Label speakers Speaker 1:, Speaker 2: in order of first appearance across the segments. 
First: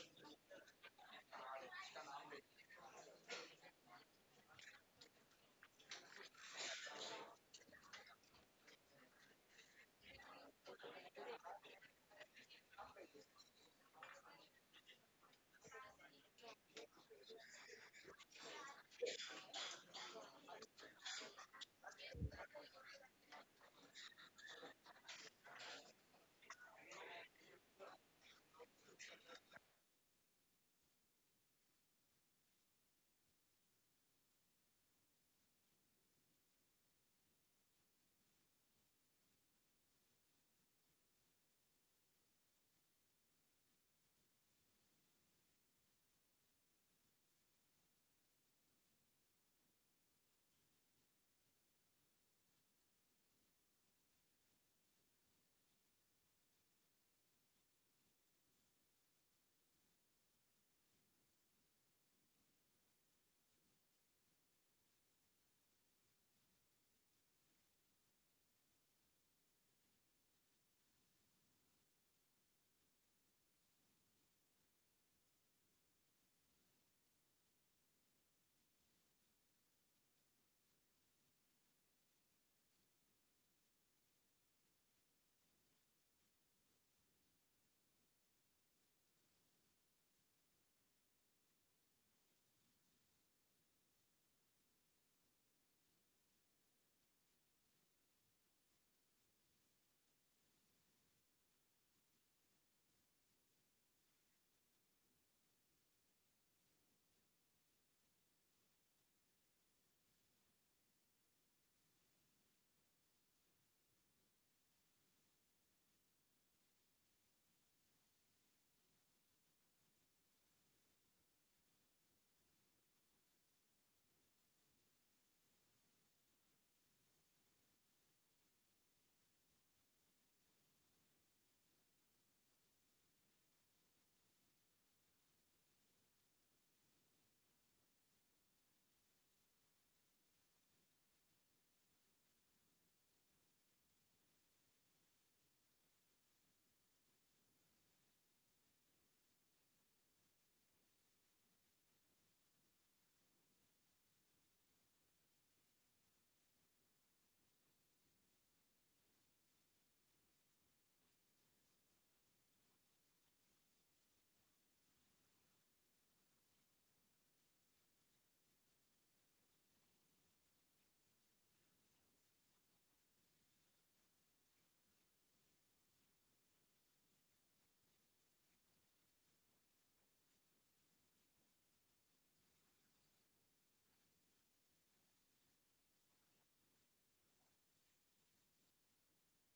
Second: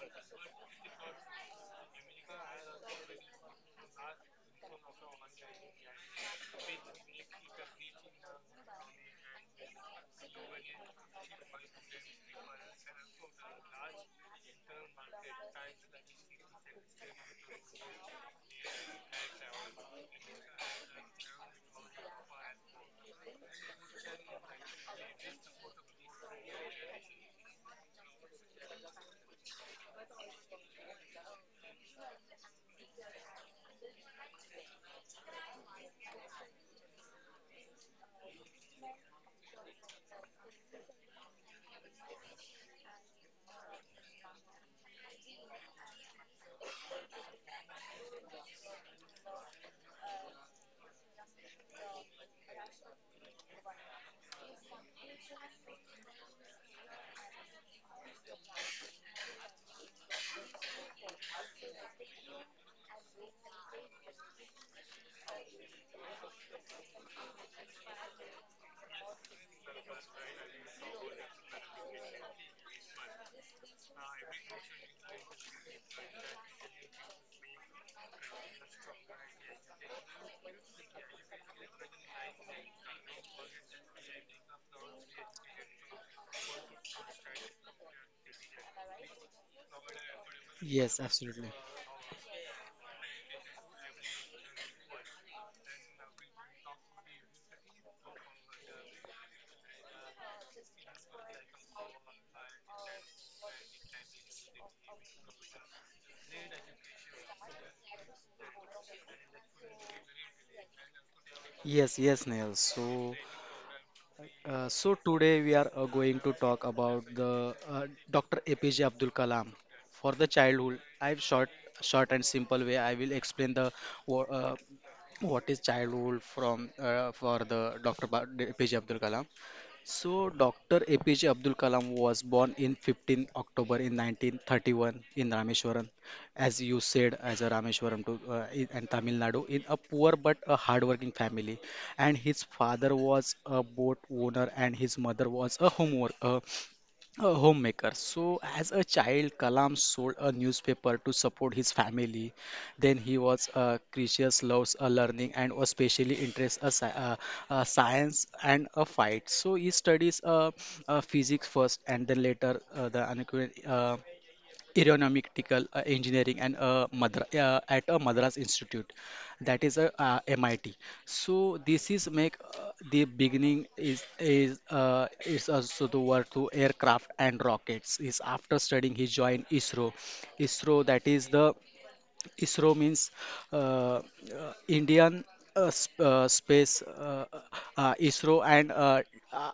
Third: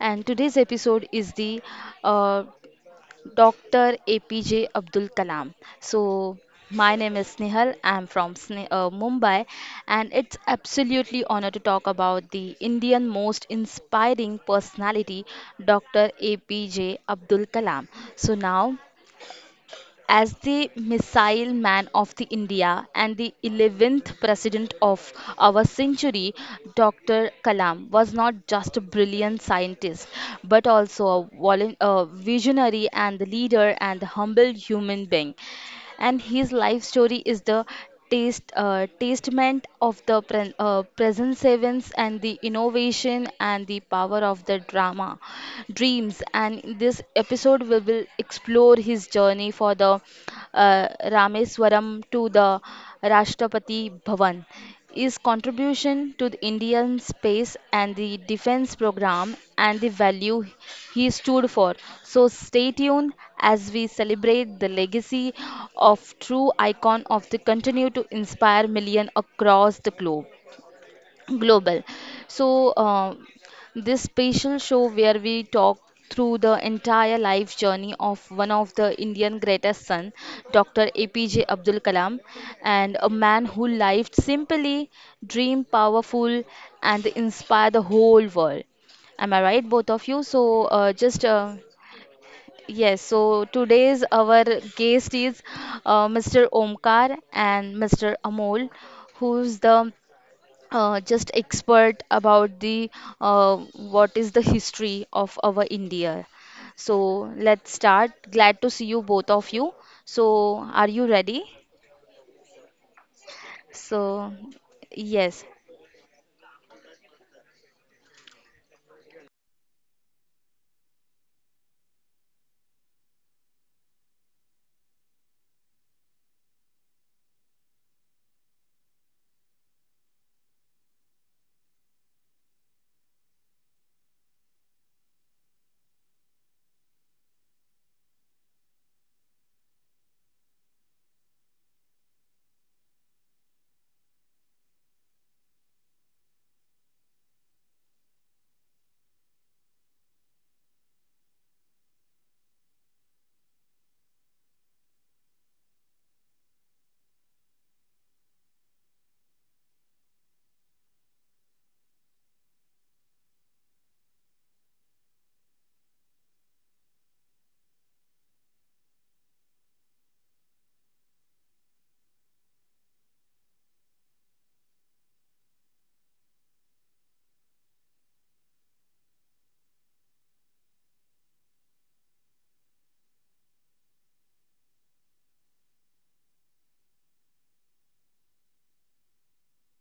Speaker 1: and today's episode is the uh, Dr. APJ Abdul Kalam. So my name is Snehal, I'm from Mumbai, and it's absolutely honor to talk about the Indian most inspiring personality Dr. APJ Abdul Kalam. So now, as the missile man of the India and the 11th president of our century, Dr. Kalam was not just a brilliant scientist, but also a a visionary and the leader and the humble human being, and his life story is the testament of the present savings and the innovation and the power of the drama dreams. And in this episode we will explore his journey for the uh, rameswaram to the rashtrapati bhavan, his contribution to the Indian space and the defense program and the value he stood for. So stay tuned as we celebrate the legacy of true icon of the continue to inspire millions across the globe global. So, this special show where we talk through the entire life journey of one of the Indian greatest son, Dr. APJ Abdul Kalam, and a man who lived simply, dreamed powerful, and inspired the whole world. Am I right, both of you? So, just
Speaker 2: Yes, absolutely.
Speaker 1: yes. So today's our guest is Mr. Omkar and Mr. Amol, who's the just expert about the uh, what is the history of our India. So let's start. Glad to see you both of you. So are you ready?
Speaker 2: Yes, yes, Neil. So,
Speaker 1: So
Speaker 2: uh, so
Speaker 1: yes,
Speaker 2: today we are going to talk about the Dr. APJ Abdul Kalam for the childhood. I've short and simple way. I will explain the wha- uh, what is childhood from for the Dr. APJ Abdul Kalam. So, Dr. APJ Abdul Kalam was born in 15 October in 1931 in Rameshwaram, as you said, as a Rameshwaram to, in, and Tamil Nadu, in a poor but a hardworking family. And his father was a boat owner, and his mother was a homemaker. So, as a child, Kalam sold a newspaper to support his family. Then he was curious, loves learning, and was specially interested science and a fight. So he studies physics first, and then later the aeronautical engineering and at a Madras Institute, that is a MIT. So this is make the beginning is also the work to aircraft and rockets. Is after studying he joined ISRO. ISRO that is the ISRO means Indian sp Space ISRO and uh,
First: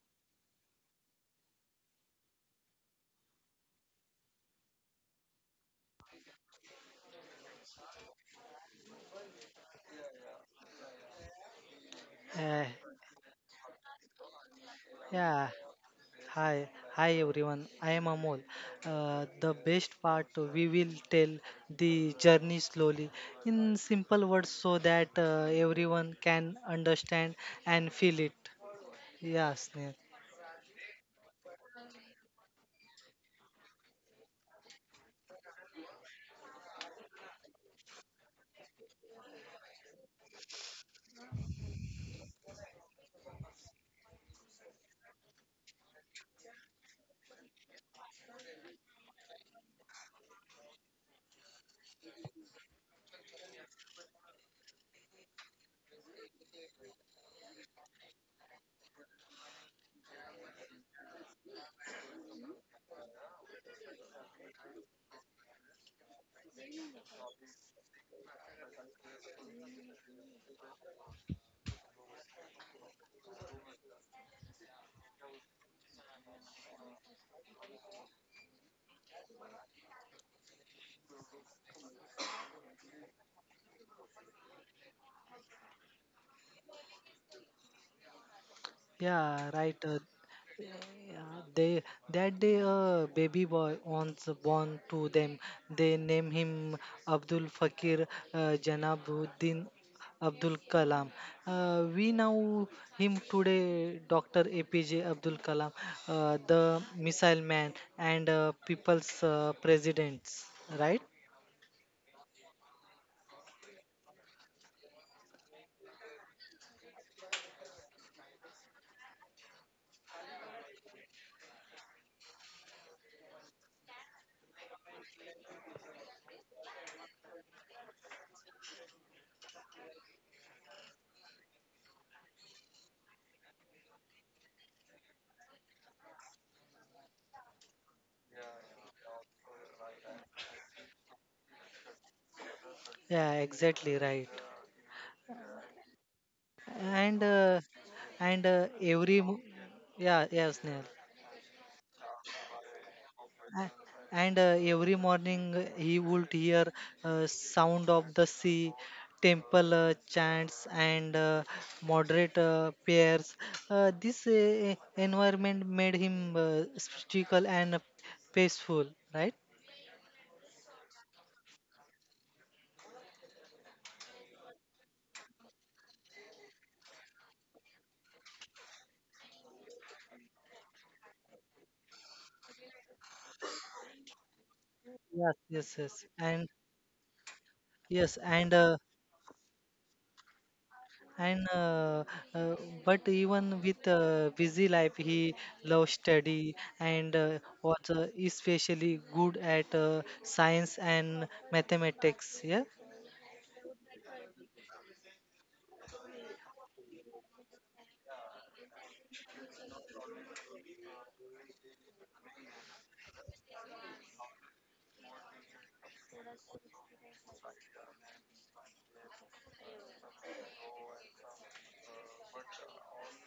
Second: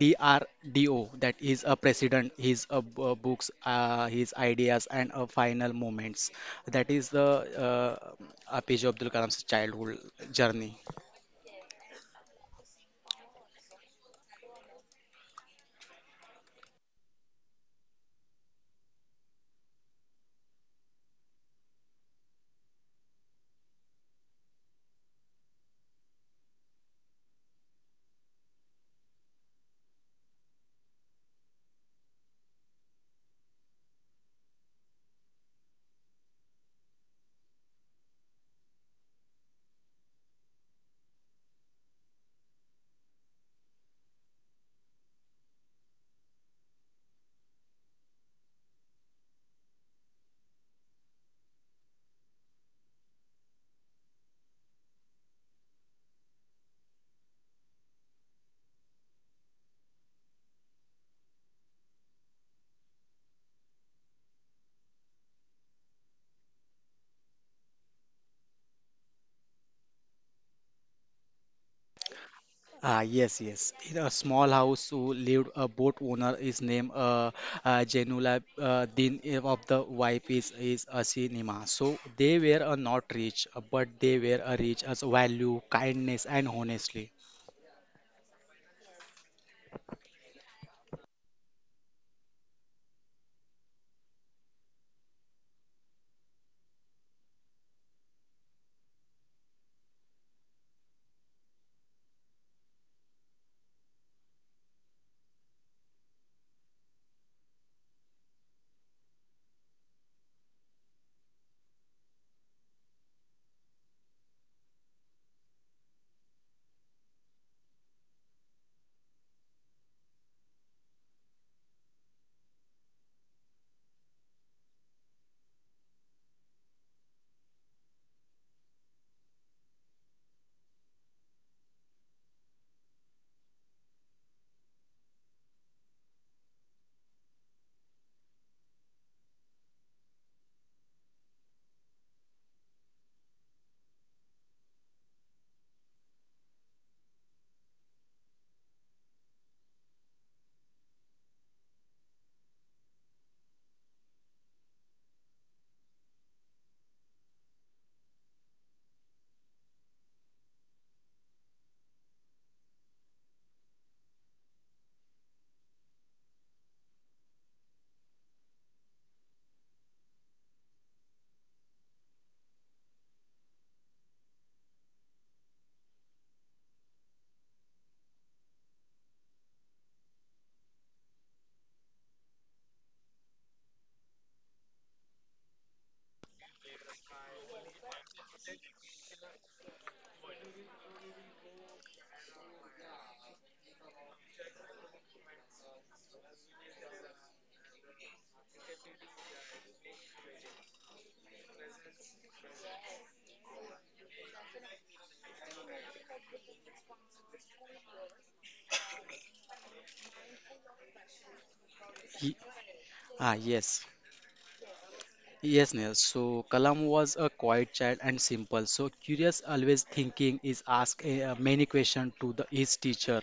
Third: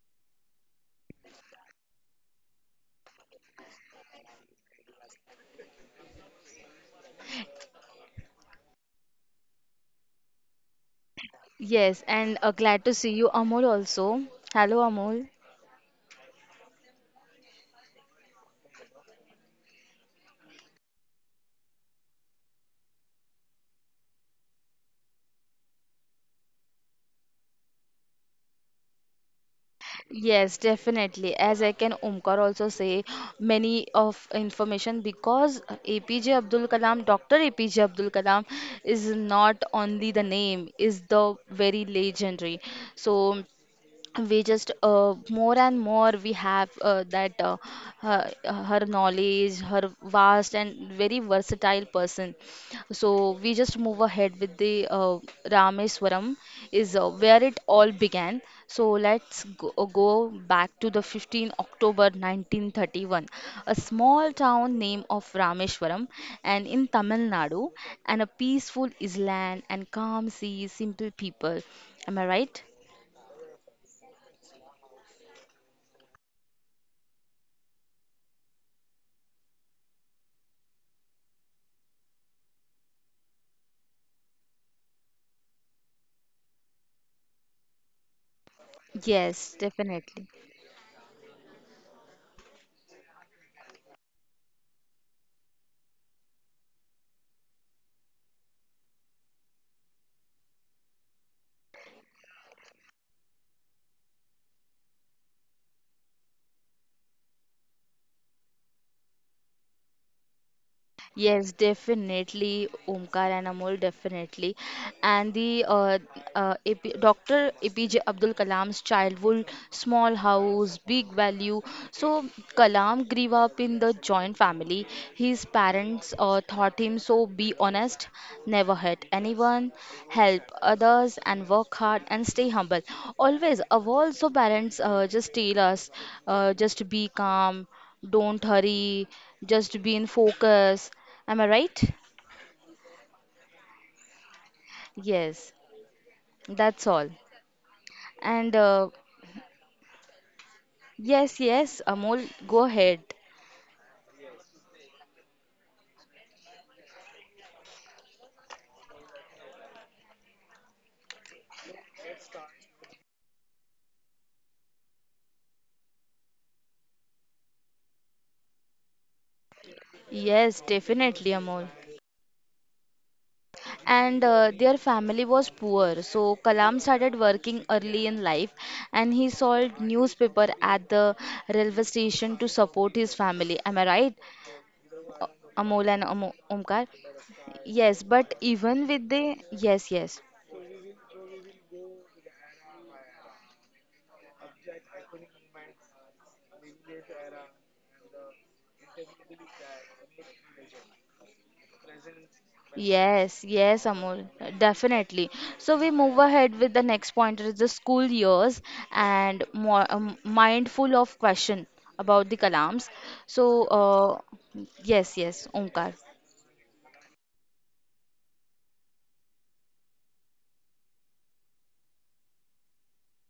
Speaker 2: DRDO that is a president, his books, his ideas and final moments. That is the APJ Abdul Kalam's childhood journey.
Speaker 1: yes, and
Speaker 3: Uh,
Speaker 1: glad to see you, Amol also. Hello, Amol.
Speaker 3: yeah, hi, hi, everyone. I am Amol. The best part, we will tell the journey slowly in simple words so that everyone can understand and feel it. Yes, yeah, Sneh.
Speaker 1: Yes, definitely. As I can Omkar also say, many of information because APJ Abdul Kalam, Dr. APJ Abdul Kalam, is not only the name, is the very legendary. So we just more and more we have her, her knowledge her vast and very versatile person, so we just move ahead with the rameswaram is where it all began. So let's go, go back to the 15th october 1931, a small town name of rameswaram and in tamil nadu, and a peaceful island and calm sea simple people. Am I right?
Speaker 2: Ah, yes, yes. In a small house who lived a boat owner is named Jainula Din of the wife is Asinima. So they were not rich, but they were rich as value, kindness, and honestly.
Speaker 3: Yeah,
Speaker 1: Yes,
Speaker 3: right.
Speaker 1: definitely.
Speaker 3: Yeah, they that day a baby boy once born to them. They name him Abdul Fakir Janabuddin Abdul Kalam. We know him today, Dr. APJ Abdul Kalam, the missile man and people's presidents. Right?
Speaker 1: Yes, definitely, Omkar and Amol, definitely. And the AP, Dr. APJ Abdul Kalam's childhood, small house, big value. So, Kalam grew up in the joint family. His parents taught him so be honest, never hurt anyone, help others, and work hard and stay humble. Always, also, parents just tell us just to be calm. Don't hurry, just be in focus. Am I right?
Speaker 3: Yeah, exactly right.
Speaker 1: Yes, that's all.
Speaker 3: And uh, and
Speaker 1: And
Speaker 3: uh, every mo- yeah, yes, Neil.
Speaker 1: Yes, yes, Amol, go ahead.
Speaker 3: A- And Every morning, he would hear sound of the sea, temple chants, and moderate prayers. This environment made him spiritual and peaceful, right?
Speaker 1: Yes, definitely, Amol. And their family was poor, so Kalam started working early in life, and he sold newspaper at the railway station to support his family. Am I right, A-
Speaker 3: Yes, yes,
Speaker 1: Amol and
Speaker 3: yes.
Speaker 1: Amo
Speaker 3: And
Speaker 1: Omkar? Yes,
Speaker 3: yes,
Speaker 1: but even with the yes, yes.
Speaker 3: and uh, but even with busy life, he loved study and was especially good at science and mathematics. Yeah,
Speaker 1: Yes, yes, Amol, definitely. So we move ahead with the next point, is the school years and more mindful of question about the
Speaker 2: He,
Speaker 1: kalams.
Speaker 2: ah,
Speaker 1: So,
Speaker 2: yes.
Speaker 1: yes, yes,
Speaker 2: Yes,
Speaker 1: Omkar.
Speaker 2: Neil. So Kalam was a quiet child and simple. So curious, always thinking is asked many questions to the his teacher.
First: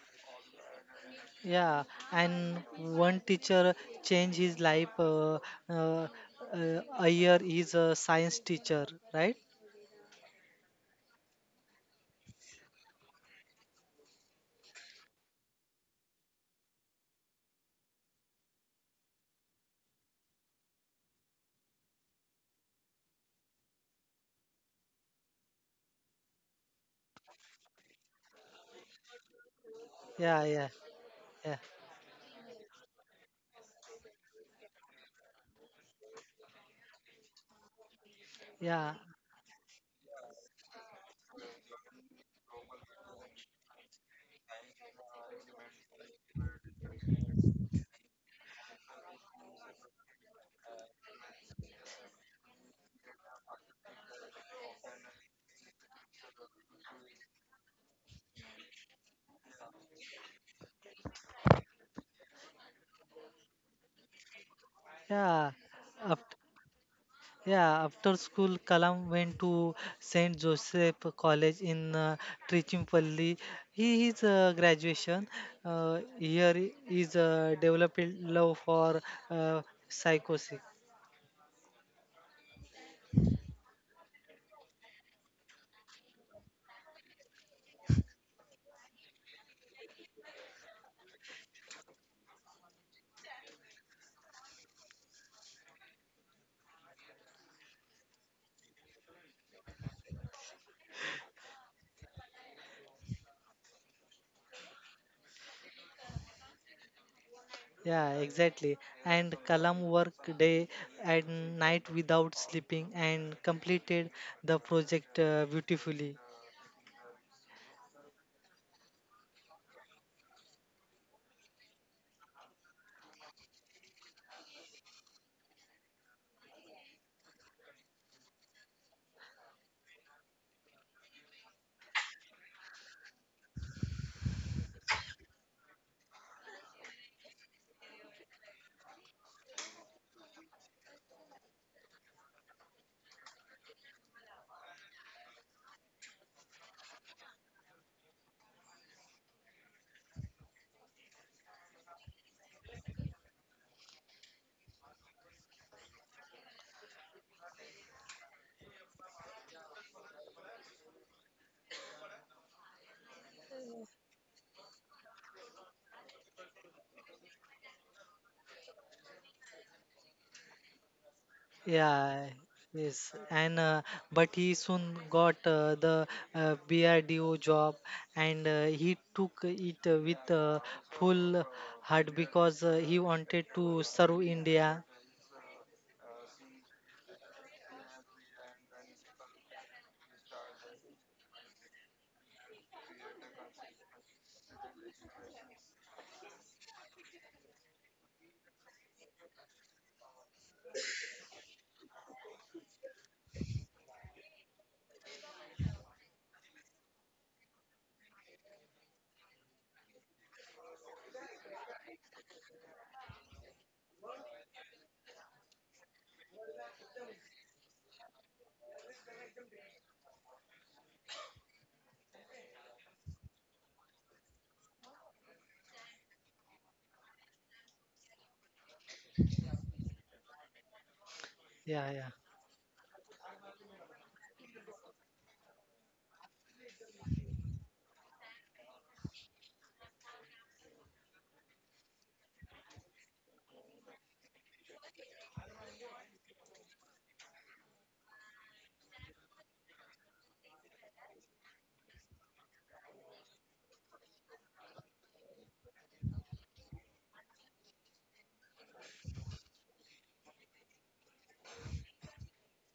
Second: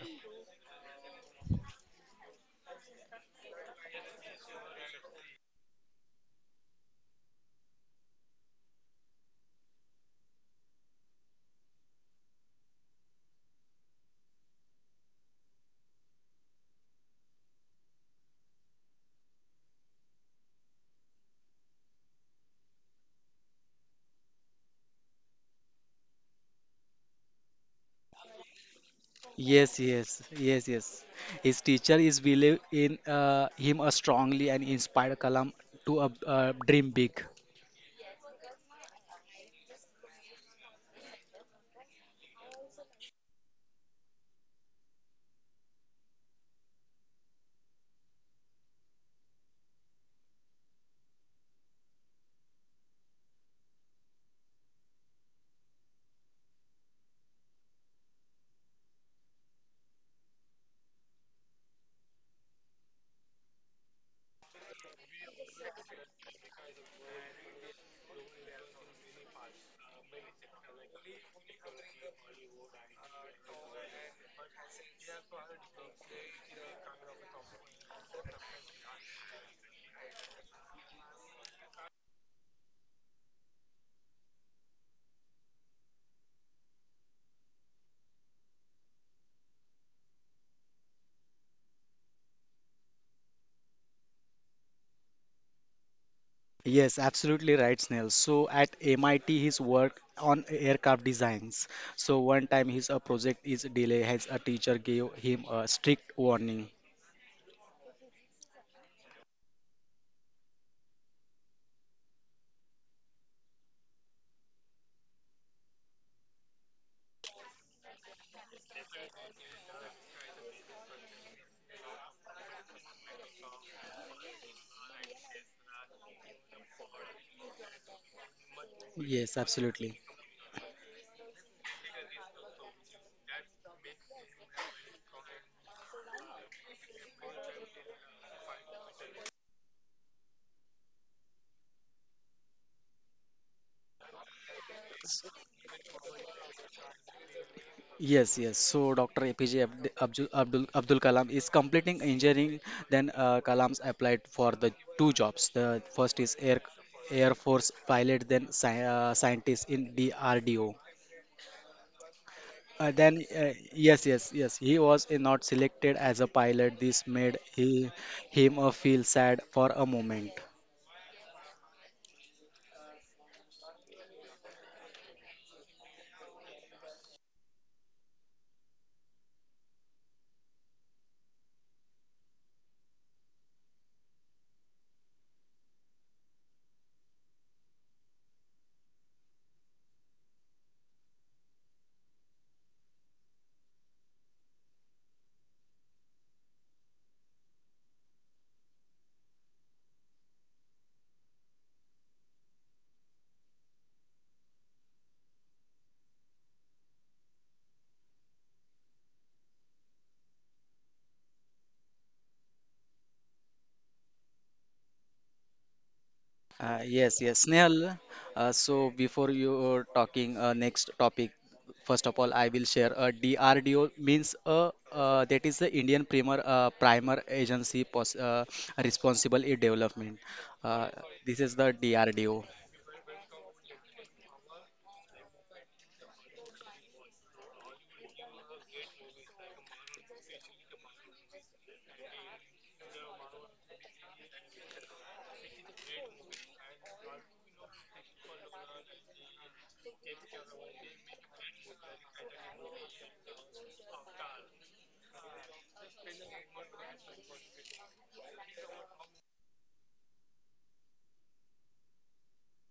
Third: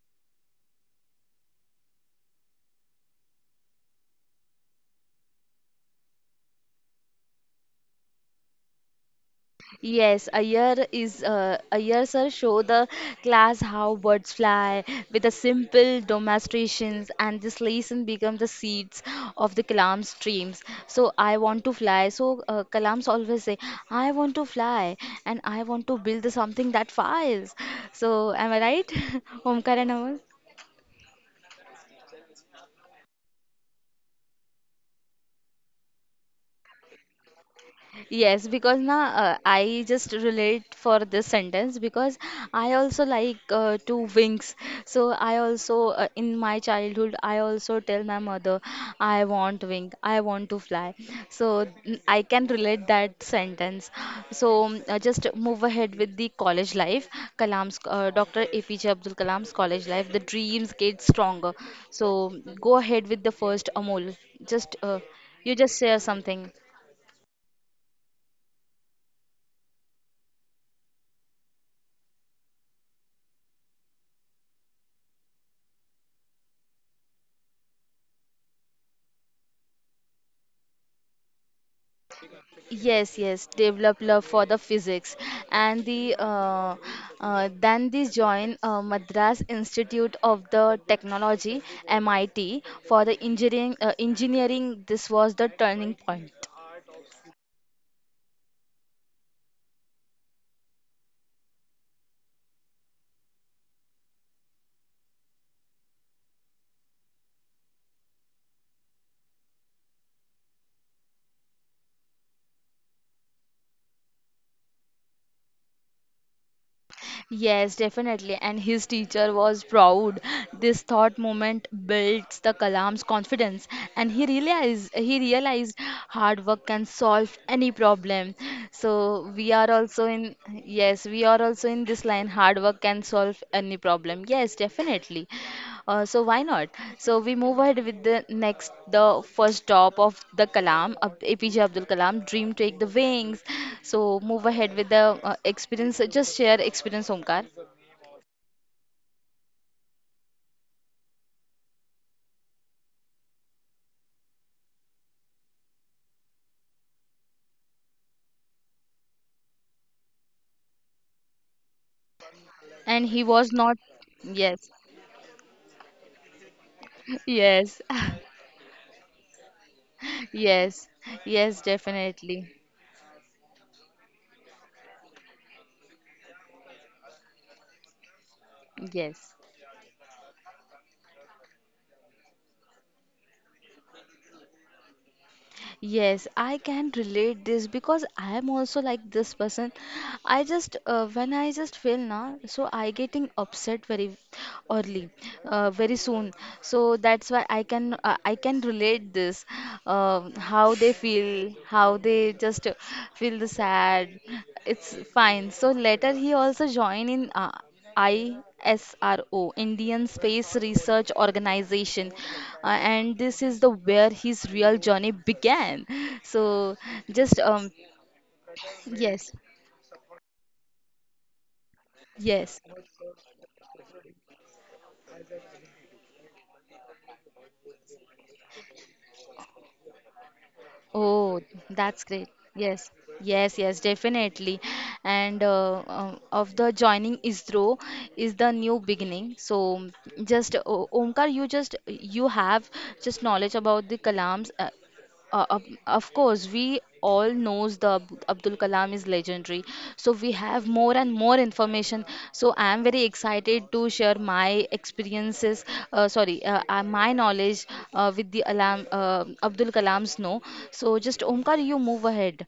Speaker 3: yeah. And one teacher changed his life. Uh, Iyer is a science teacher, right?
Speaker 1: Yes, a year, sir. Show the class how birds fly with the simple demonstrations, and this lesson become the seeds of the Kalam's dreams. So I want to fly. So Kalams always say, I want to fly, and I want to build something that flies. So am I right,
Speaker 2: Yes,
Speaker 1: Omkar and
Speaker 2: yes,
Speaker 1: Amar?
Speaker 3: Yeah, yeah,
Speaker 2: yes, yes.
Speaker 3: yeah,
Speaker 2: His teacher is believe in him strongly and inspired Kalam to dream big.
Speaker 1: Yes, because
Speaker 3: yeah,
Speaker 1: now I just relate for this sentence because I also like to wings. So I also in my childhood I also tell my mother I want wing, I want to fly. So I can relate that sentence. So just move ahead with the college life, Kalam's Dr. APJ Abdul Kalam's college life. The dreams get stronger. So go ahead with the first Amol. Just
Speaker 3: yeah.
Speaker 1: You just share something.
Speaker 3: Yeah, after school, Kalam went to Saint Joseph College in Trichinpalli. He his graduation, here is developed love for uh, psychosis.
Speaker 1: Yes, yes, develop love for the physics and the then they join Madras Institute of the Technology MIT for the engineering, this was the turning point.
Speaker 2: Yes, absolutely right, Snail. So at MIT, his work on aircraft designs. So one time his project is delayed, his a teacher gave him a strict warning.
Speaker 3: Yeah, exactly. And Kalam worked day and night without sleeping and completed the project beautifully.
Speaker 1: Yes, definitely. And his teacher was proud. This thought moment builds the Kalam's confidence, and he realized hard work can solve any problem. So
Speaker 2: Yes,
Speaker 1: we are
Speaker 2: absolutely.
Speaker 1: also in yes, we are also in this line. Hard work can solve any problem. Yes, definitely. So why not? So we move ahead with the next, the first stop of the Kalam, APJ Abdul Kalam, Dream Take the Wings. So move ahead with the experience, just share experience, Omkar.
Speaker 2: Yes, yes. So Dr. APJ Abdul Kalam is completing engineering. Then Kalam's applied for the two jobs. The first is Air Force pilot, then scientist in DRDO.
Speaker 1: And
Speaker 2: Then,
Speaker 1: he was not,
Speaker 2: yes, yes, yes.
Speaker 1: yes,
Speaker 2: He was not selected as a pilot. This made
Speaker 1: yes,
Speaker 2: he him feel sad for a moment.
Speaker 1: yes, yes,
Speaker 3: Yeah,
Speaker 1: definitely,
Speaker 3: yes, and but he soon got the BRDO job, and he took
Speaker 1: yes.
Speaker 3: it with full heart because he wanted to serve India.
Speaker 1: Yes, I can relate this because I am also like this person. I just when I just feel now, so I getting upset very early, very soon. So that's why I can relate this, how they feel, how they just feel the sad. It's fine. So later he also join in. ISRO, Indian Space Research Organization, and this is the where his real journey began. So
Speaker 2: Yes, yes,
Speaker 1: just
Speaker 2: Snehal. So before
Speaker 1: yes,
Speaker 2: you are talking next topic, first of all, I
Speaker 1: yes.
Speaker 2: will share a DRDO means that is the Indian Primer Agency pos responsible in development. Uh,
Speaker 1: Oh,
Speaker 2: this is the
Speaker 3: Yeah,
Speaker 1: that's
Speaker 3: yeah,
Speaker 1: great.
Speaker 2: DRDO.
Speaker 1: Yes, yes, yes, definitely. And of the joining ISRO is the new beginning. So just Omkar, you just you have just knowledge about the Kalam's of course, we all knows the Abdul Kalam is legendary. So we have more and more information. So I am very excited to share my experiences. My knowledge with the Alam Abdul Kalam's no. So just Omkar, you move ahead.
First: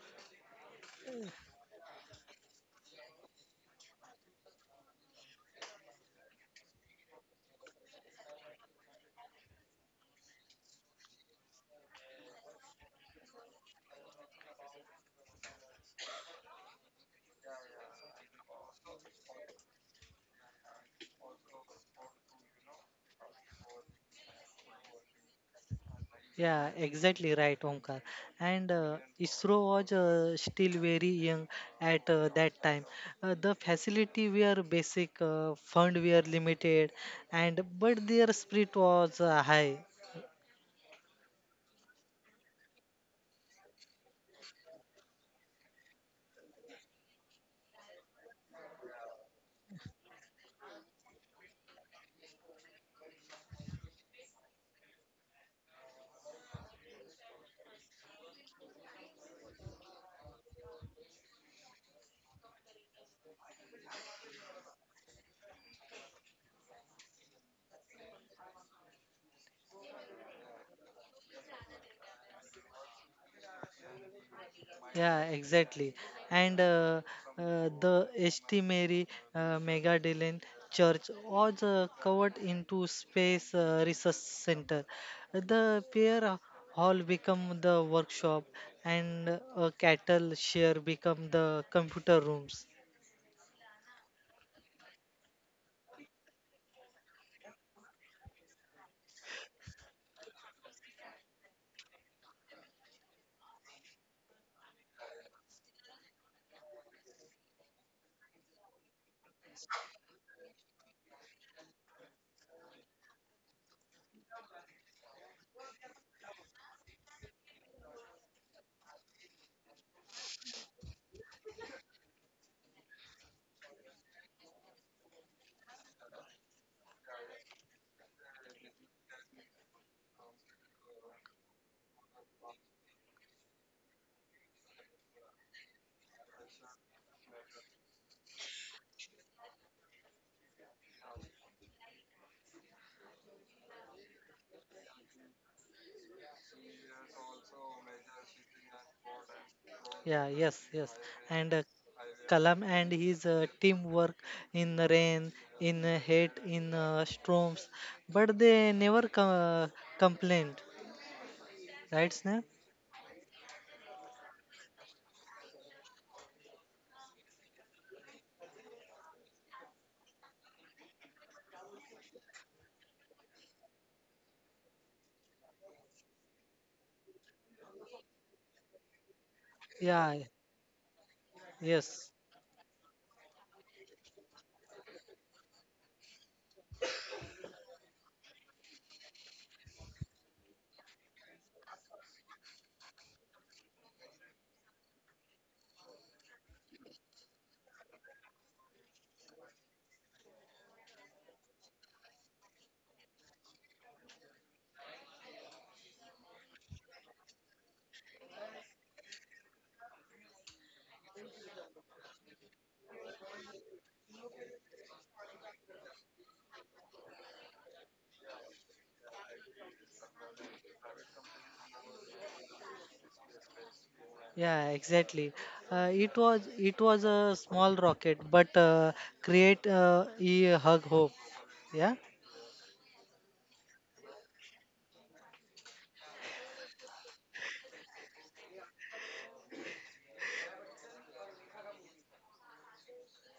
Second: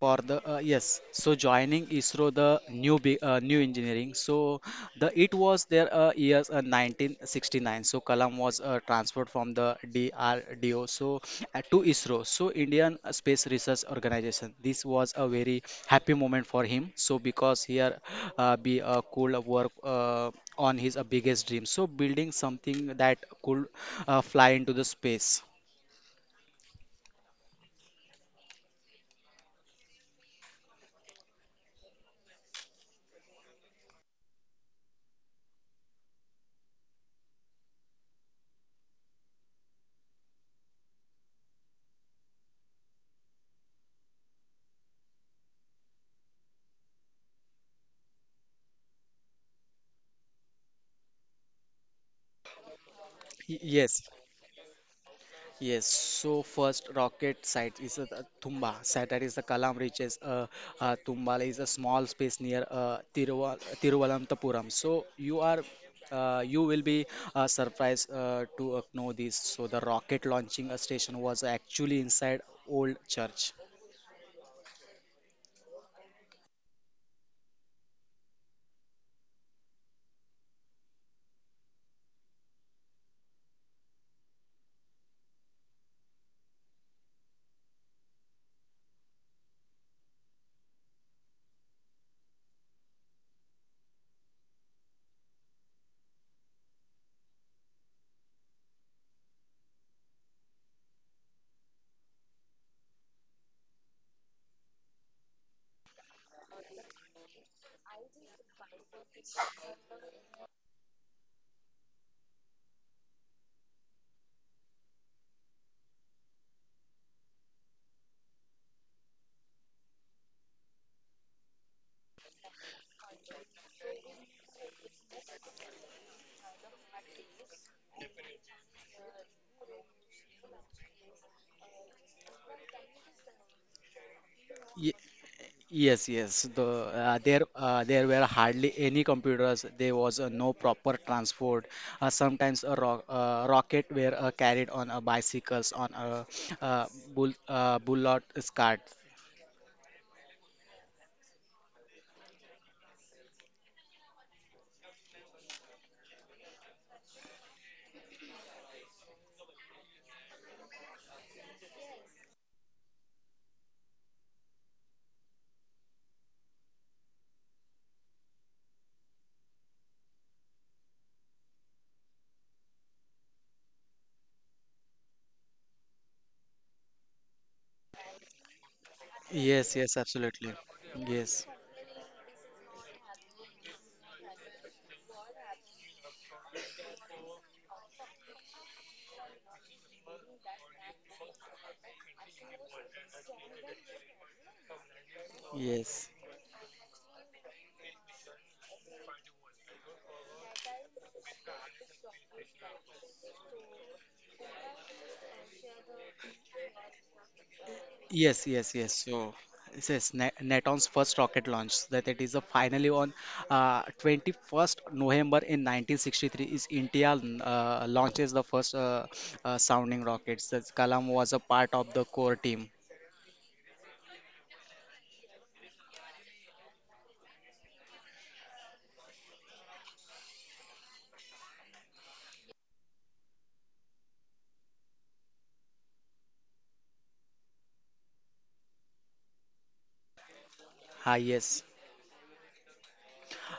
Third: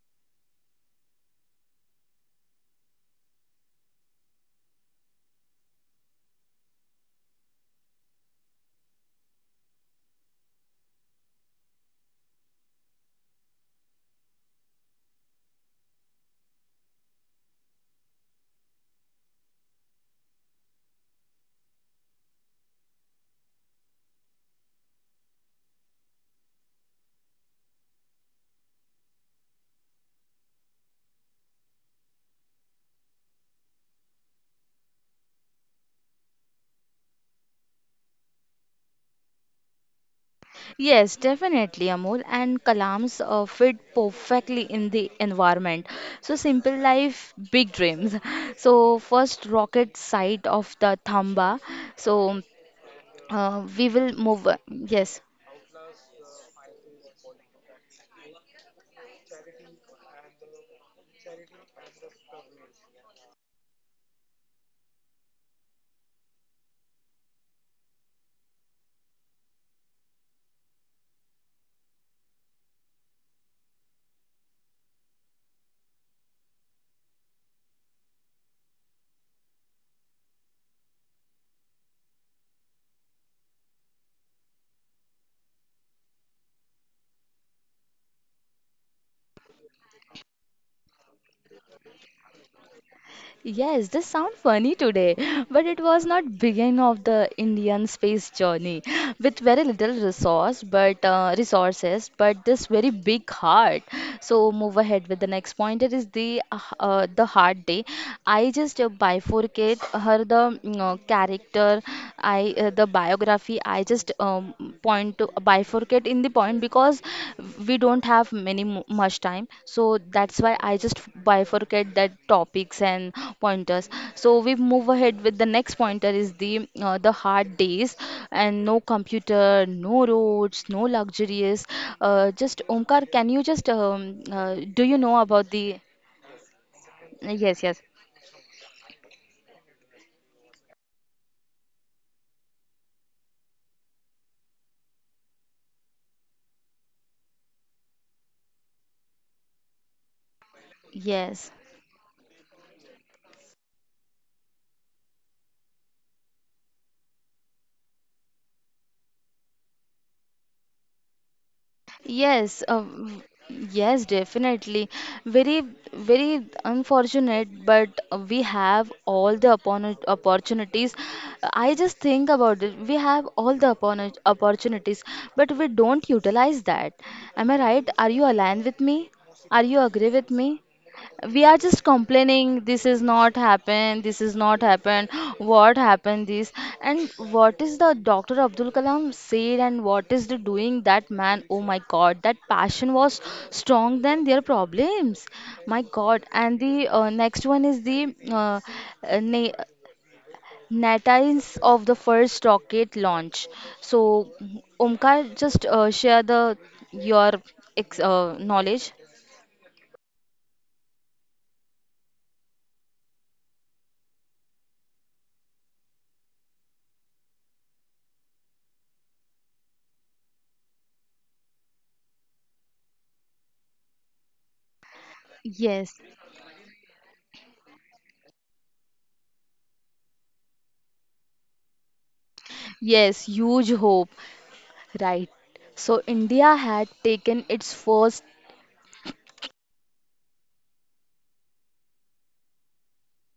Speaker 2: For the yes, so joining ISRO the new new engineering. So the it was there years 1969. So Kalam was transferred from the DRDO so to ISRO. So Indian Space Research Organization. This was a very happy moment for him. So because here be could work on his biggest dream. So building something that could fly into the space.
Speaker 3: yeah, exactly right, Omkar. And ISRO was still very young at that time. The facility were basic, fund were limited, and but their spirit was high.
Speaker 1: Yes, definitely, Amol. And Kalam's fit perfectly in the environment. So, simple life, big dreams. So, first rocket site of the Thamba. So, uh, we will
Speaker 2: Yes.
Speaker 1: move on. Yes.
Speaker 2: Yes, so first rocket site is the Tumba site that is the Kalam reaches. Tumbala is a small space near Tiruvalamanthapuram. So you will be surprised to know this. So the rocket launching station was actually inside old church.
Speaker 3: Yeah, exactly. And The St. Mary Magdalene Church was covered into Space Research Center. The pier hall become the workshop, and a cattle share become the computer rooms.
Speaker 1: Yes, this sounds funny today, but it was not beginning of the Indian space journey with very little resource, but resources, but this very big heart. So move ahead with the next point. It is the hard day. I just bifurcate her the character, I the biography. I just point to bifurcate in the point because we don't have many much time, so that's why I just bifurcate that topics and pointers, so we move ahead with the next pointer is the hard days and no computer, no roads, no luxurious. Just omkar, can you just do you know about the
Speaker 2: Yes, yes. The uh,
Speaker 1: yes,
Speaker 2: there
Speaker 1: yes,
Speaker 2: uh, there were hardly any computers. There was no proper transport. Sometimes a ro rocket were carried on bicycles on a uh, bullock cart.
Speaker 3: Yeah, yes, yes.
Speaker 1: yes.
Speaker 3: And Kalam and his teamwork, in the rain, in heat, in storms, but they never complained. Right,
Speaker 1: Yes,
Speaker 3: Sneh?
Speaker 1: yes, definitely. Very, very unfortunate, but we have all the opportunities. I just think about it. We have all the opportunities, but we don't utilize that. Am I right? Are you aligned with me? Are you
Speaker 2: Yes,
Speaker 1: agree
Speaker 2: yes,
Speaker 1: with
Speaker 3: Yeah,
Speaker 1: me?
Speaker 2: absolutely.
Speaker 1: We are
Speaker 2: Yes,
Speaker 1: just
Speaker 3: yes,
Speaker 1: complaining, this is not happened, this is not happened, what happened this, and what is the dr abdul kalam said, and what is the doing that man? Oh my god, that passion was strong than their problems. My god.
Speaker 2: yes.
Speaker 1: And the next one is the uh, uh, na- natines of the first rocket launch. So omkar, just share the your
Speaker 2: Yes, yes,
Speaker 1: knowledge.
Speaker 2: yes. So this is NATO's first rocket launch that it is a finally on 21st November in 1963 is India launches the first sounding rockets. That Kalam was a part of the core team.
Speaker 3: yeah, exactly.
Speaker 1: Yes.
Speaker 3: It was a small rocket, but create a hug hope. Yeah,
Speaker 1: Yes, huge hope. Right. So India had taken its first.
Speaker 2: Ah, yes.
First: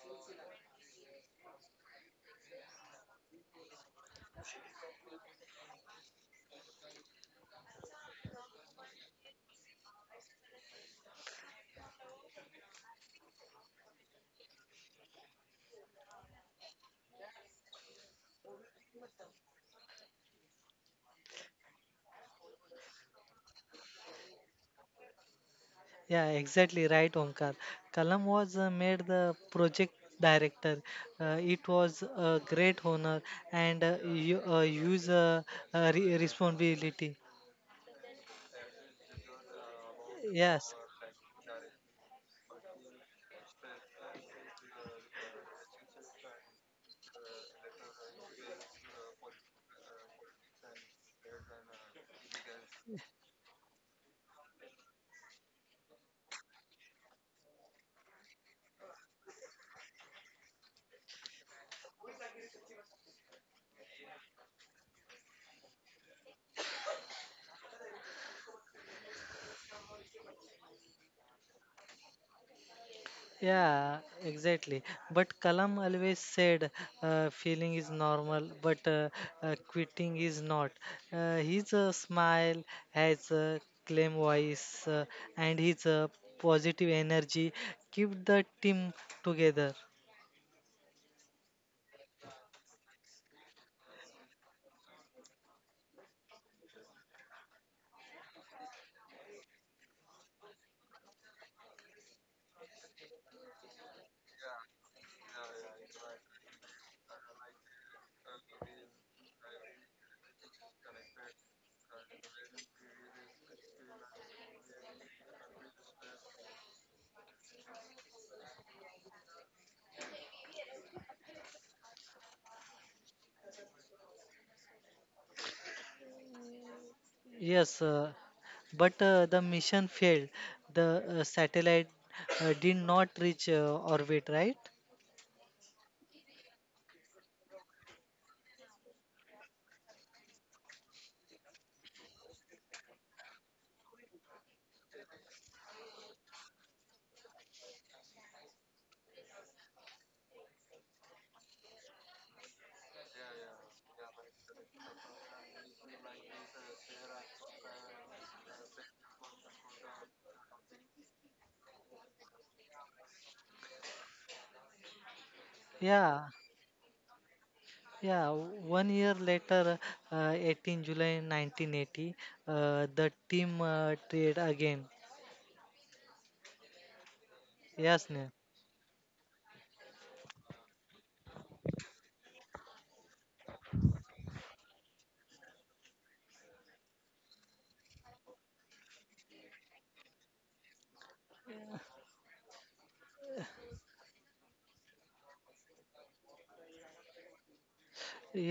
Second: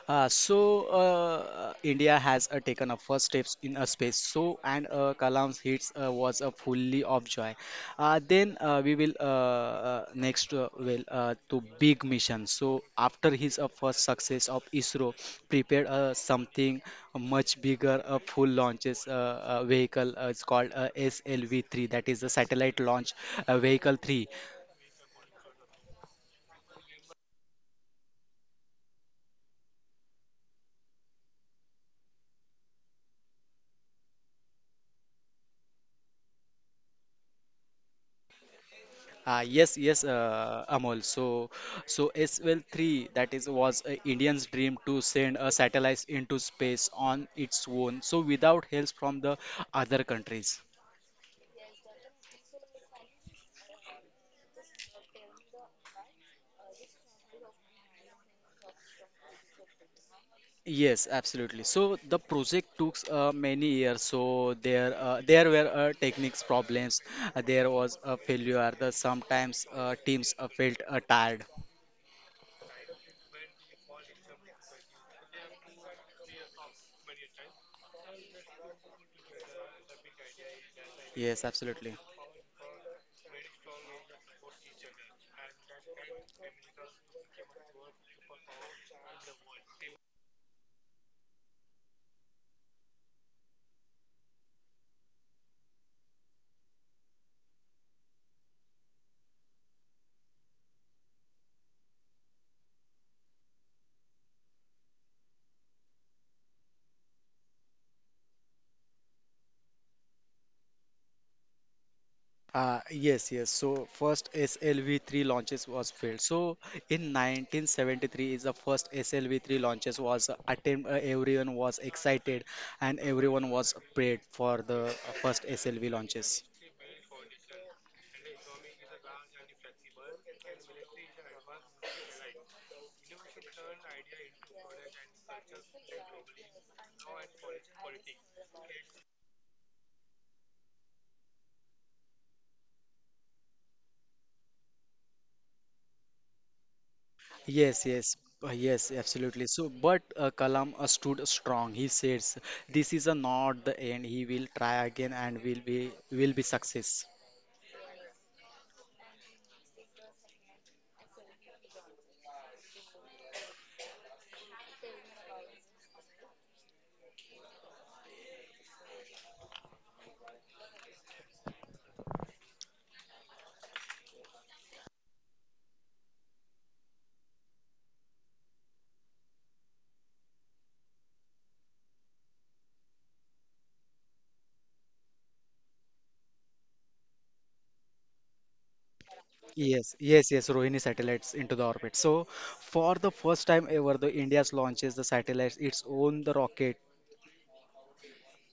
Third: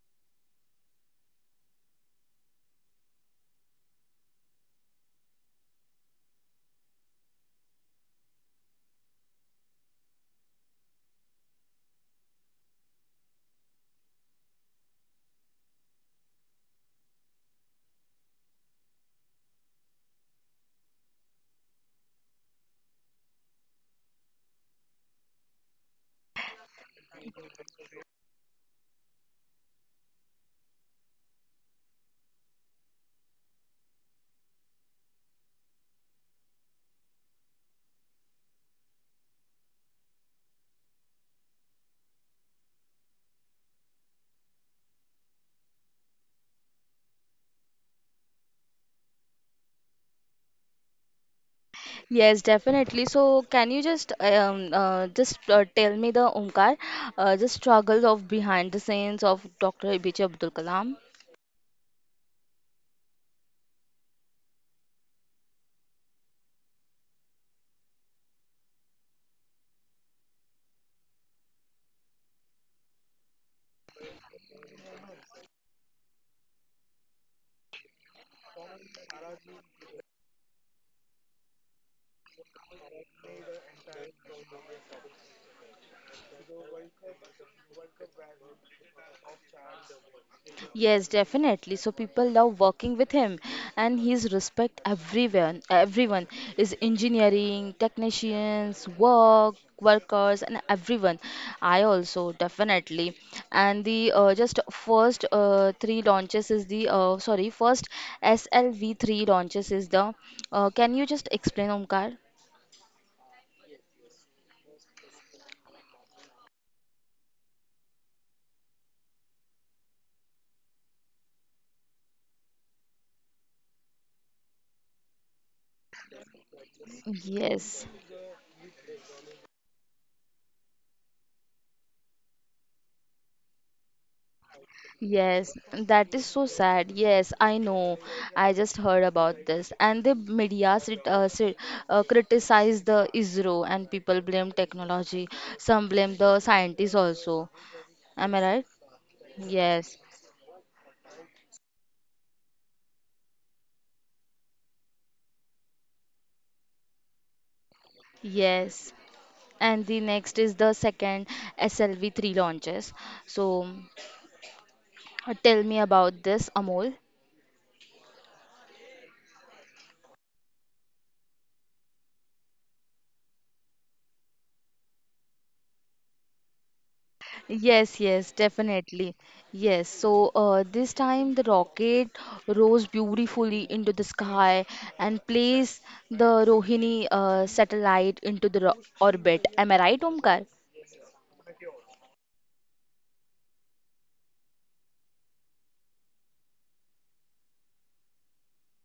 Speaker 2: So India has taken a first steps in a space. So and Kalam's hits was a fully of joy. Then we will next will to big mission. So after his first success of ISRO, prepared something much bigger, full launches vehicle. It's called SLV3. That is the satellite launch vehicle 3.
Speaker 3: yeah, exactly right, Omkar. Kalam was made the project director. It was a great honor and use responsibility.
Speaker 2: Yes, yes,
Speaker 3: Yes,
Speaker 2: Amol. So SL-3 that is was a Indian's dream to send a satellite into space on its own, so without help from the other countries.
Speaker 1: Yes, definitely. So can you just tell me the Omkar, the struggles of behind the scenes of Dr. APJ Abdul Kalam?
Speaker 2: Yes, absolutely. So the project took many years. So there were techniques problems. There was a failure. The sometimes teams felt tired.
Speaker 3: yeah, exactly. But Kalam always said, feeling is normal, but quitting is not.
Speaker 2: Yes,
Speaker 3: His
Speaker 2: absolutely.
Speaker 3: smile has a calm voice, and his positive energy keep the team together.
Speaker 1: Yes, definitely. So people love working with him, and he's respect everyone. Everyone is engineering, technicians, workers, and everyone. I also definitely. And the just first three launches is the sorry first SLV three launches is the. Can you just explain Omkar?
Speaker 2: Yes, yes. So first SLV3 launches was failed. So in 1973 is the first SLV3 launches was attempt. Everyone was excited, and everyone was prayed for the first SLV launches.
Speaker 1: Yes.
Speaker 3: Yes, but the mission failed. The satellite did not reach orbit, right?
Speaker 1: Yes, that is so sad. Yes, I know. I just heard about this. And the media criticize the ISRO and people blame technology. Some blame the scientists also.
Speaker 2: Yes,
Speaker 1: Am I
Speaker 2: yes,
Speaker 1: right?
Speaker 2: yes, absolutely.
Speaker 1: Yes.
Speaker 2: So, but Kalam stood strong. He says, "This is a not the end. He will try again and will be success."
Speaker 1: Yes. And the next is the second SLV3 launches. So tell me about this,
Speaker 3: Yeah.
Speaker 1: Amol.
Speaker 3: Yeah, one year later, 18 July 1980, the team trade again.
Speaker 1: Yes, yes,
Speaker 3: Yes, Neha.
Speaker 1: definitely. Yes. So this time the rocket rose beautifully into the sky and placed the Rohini satellite into the ro orbit. Am I right,
Speaker 2: Yes,
Speaker 1: Omkar?
Speaker 2: yes, yes, Rohini satellites into the orbit. So, for the first time ever, the India's launches the satellites its own the rocket.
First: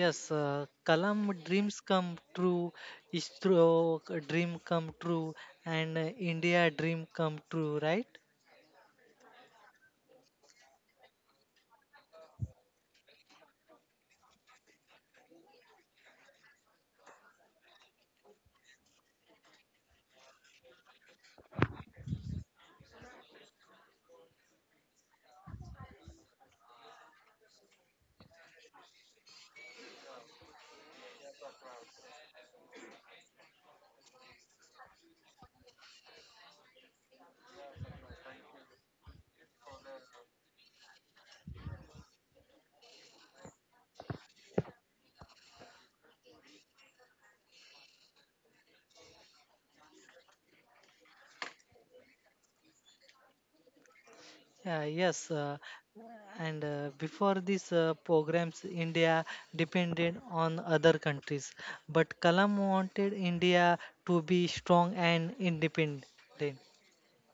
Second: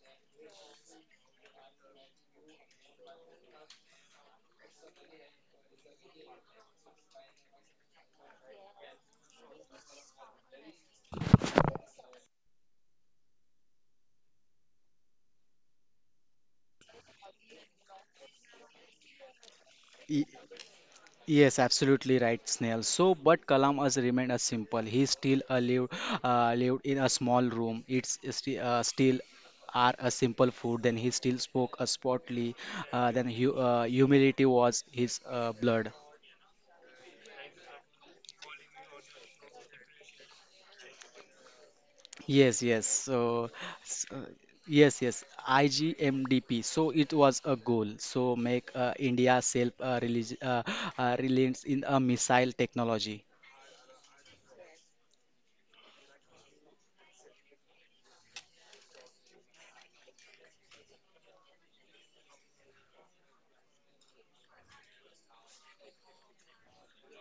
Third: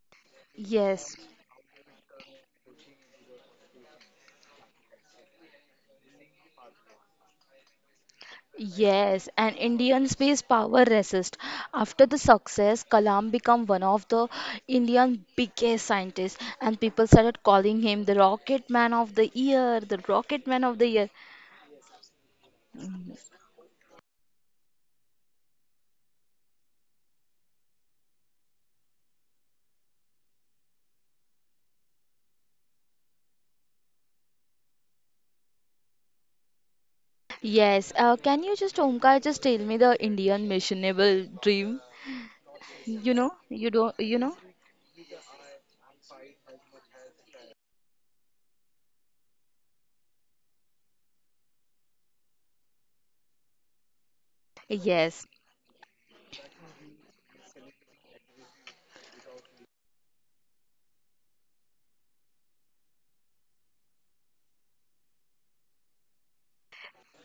Speaker 3: Yes.
Speaker 1: Yes.
Speaker 3: Kalam dreams come true, ISRO dream come true, and India dream come true, right?
Speaker 1: Yes, and Indian space power resist. After the success, Kalam became one of the Indian biggest scientists, and people started calling him the Rocket Man of the Year, the
Speaker 2: Y-
Speaker 1: Rocket Man of the Year.
Speaker 2: yes, absolutely right, Snail. So, but Kalam has remained as simple. He still lived in a small room. It's still are a simple food. Then he still spoke a sportly. Then hu humility was his blood.
Speaker 1: Yes, can you just Omkar just tell me the Indian missionable dream?
Speaker 2: Yes, yes.
Speaker 1: You know,
Speaker 2: So,
Speaker 1: you don't,
Speaker 2: s-
Speaker 1: you
Speaker 2: uh,
Speaker 1: know?
Speaker 2: yes, yes. IGMDP. So it was a goal. So make India self relig reliant in a missile technology.
Speaker 3: Yeah, yes.
Speaker 1: Yes.
Speaker 3: And Before these programs, India depended on other countries, but Kalam wanted India to be strong and independent.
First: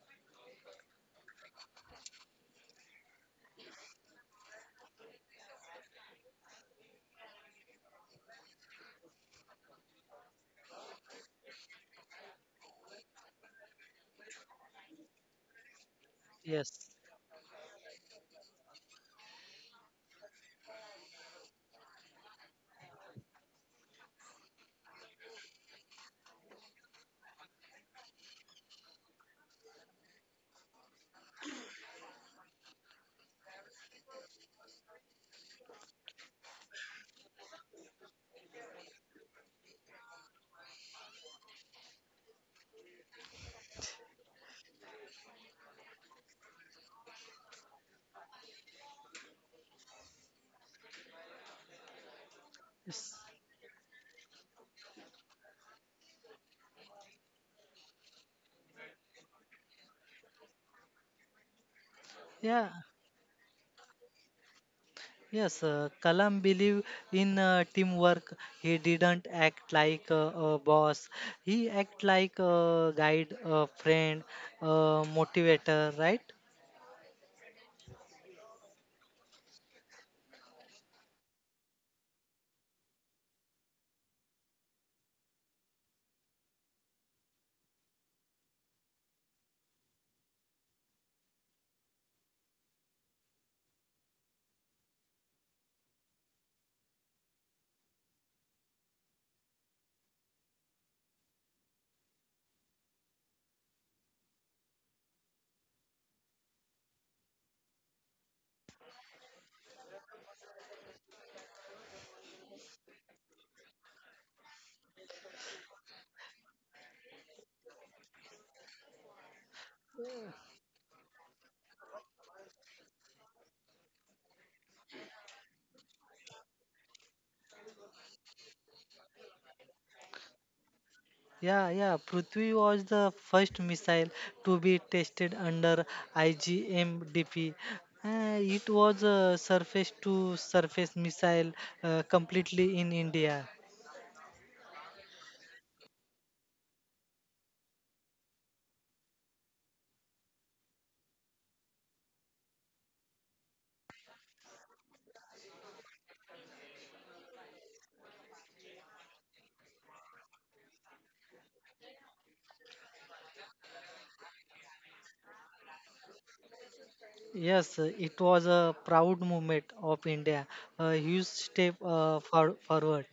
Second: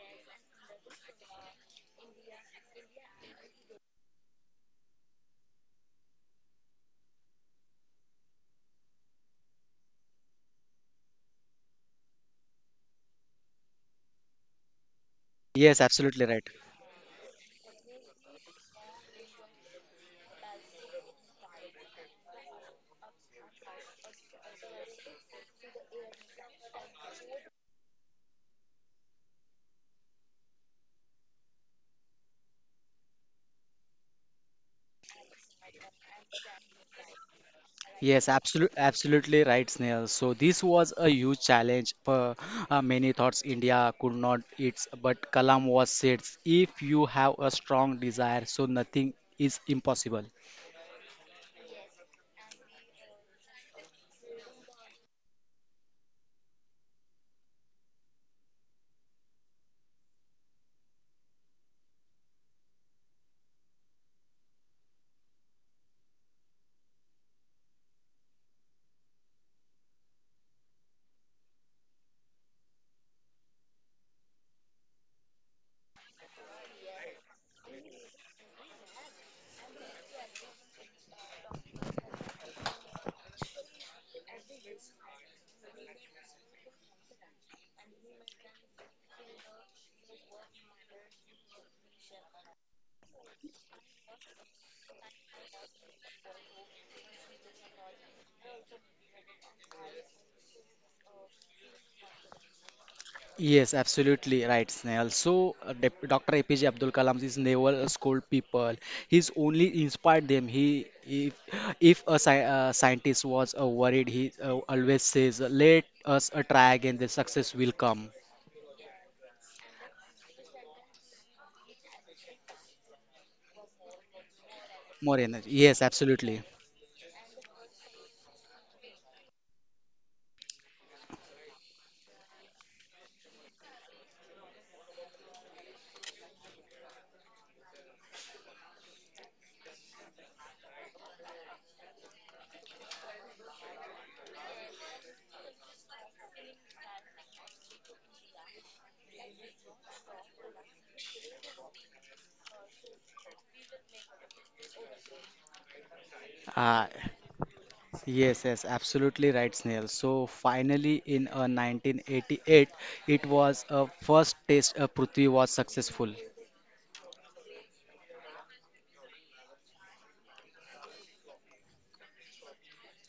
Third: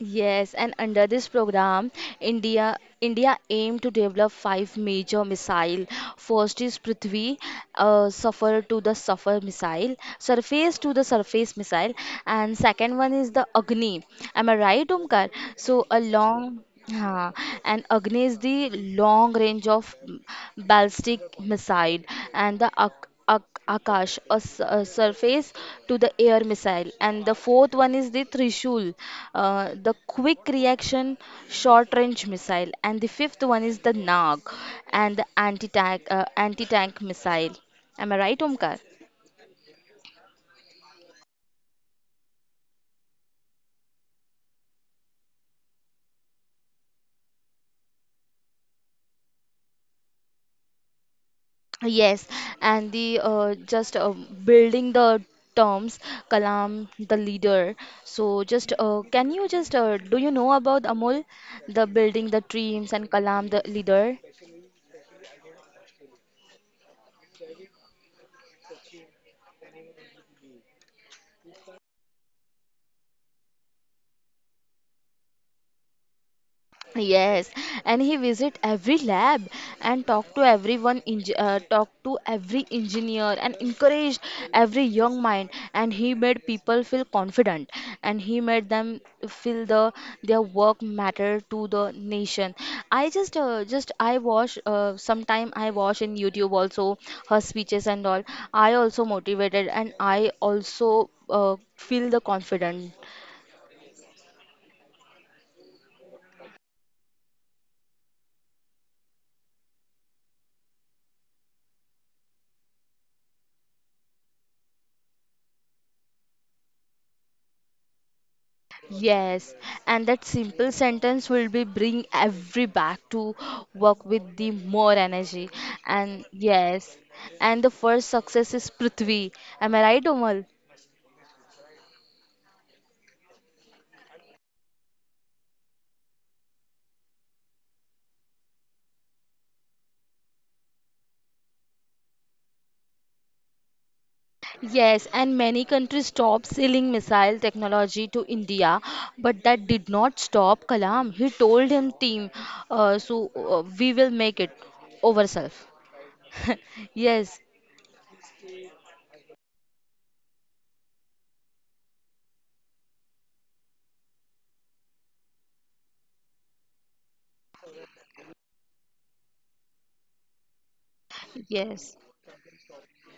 Speaker 1: Yes, and under this program, India aimed to develop five major missile. First is Prithvi, Safar missile, surface to the surface missile, and second one is the Agni. Am I right, Omkar? So
Speaker 2: Yes,
Speaker 1: a
Speaker 2: absolutely right.
Speaker 1: long
Speaker 3: Yes.
Speaker 1: Huh. And Agni is the long range of ballistic missile, and the Ak Akash, a surface to the air missile. And the fourth one is the Trishul, the quick reaction short range missile. And the fifth one is the Nag and the anti tank missile. Am I
Speaker 2: Yes,
Speaker 1: right,
Speaker 2: absolute,
Speaker 1: Omkar?
Speaker 2: absolutely right, Snail. So this was a huge challenge. For, many thoughts India could not its, but Kalam was said, if you have a strong desire, so nothing is impossible.
Speaker 1: Yes, and
Speaker 3: Yes.
Speaker 1: the just building the terms, Kalam, the leader. So just can you just do you know about Amul, the building the
Speaker 3: Yeah,
Speaker 1: dreams and Kalam the leader?
Speaker 3: yes. Kalam believed in teamwork. He didn't act like a boss. He act like a guide, a friend, a motivator, right?
Speaker 1: Yes, and he visit every lab and talk to everyone, talk to every engineer and encourage every young mind. And he made people feel confident, and he made them feel the their work matter to the nation. I just I watch sometime I watch in YouTube also her speeches and all. I also motivated and I also feel the confident.
Speaker 2: Yes, absolutely right, Snail. So Dr. APJ Abdul Kalam is never scold people. He's only inspired them. He, if a scientist was worried, he always says, "Let us try again. The success will come."
Speaker 1: Yes, and that simple sentence will be bring every back to work with the more
Speaker 2: More
Speaker 1: energy.
Speaker 2: energy. Yes,
Speaker 1: And
Speaker 2: absolutely.
Speaker 1: yes, and the first success is Prithvi. Am I right, Omal?
Speaker 3: Yeah, yeah. Prithvi was the first missile to be tested under IGMDP. It was a surface-to-surface missile, completely in India.
Speaker 1: Yes, and many countries stopped selling missile technology to India, but that did not stop Kalam. He told him team, we will make it ourselves.
Speaker 2: Uh,
Speaker 1: Yes,
Speaker 2: yes, yes, absolutely right, Snail. So finally, in 1988, it was a first test Prithvi was successful.
Speaker 3: Yes, it was a proud moment of India, a huge step
Speaker 1: yes.
Speaker 3: forward.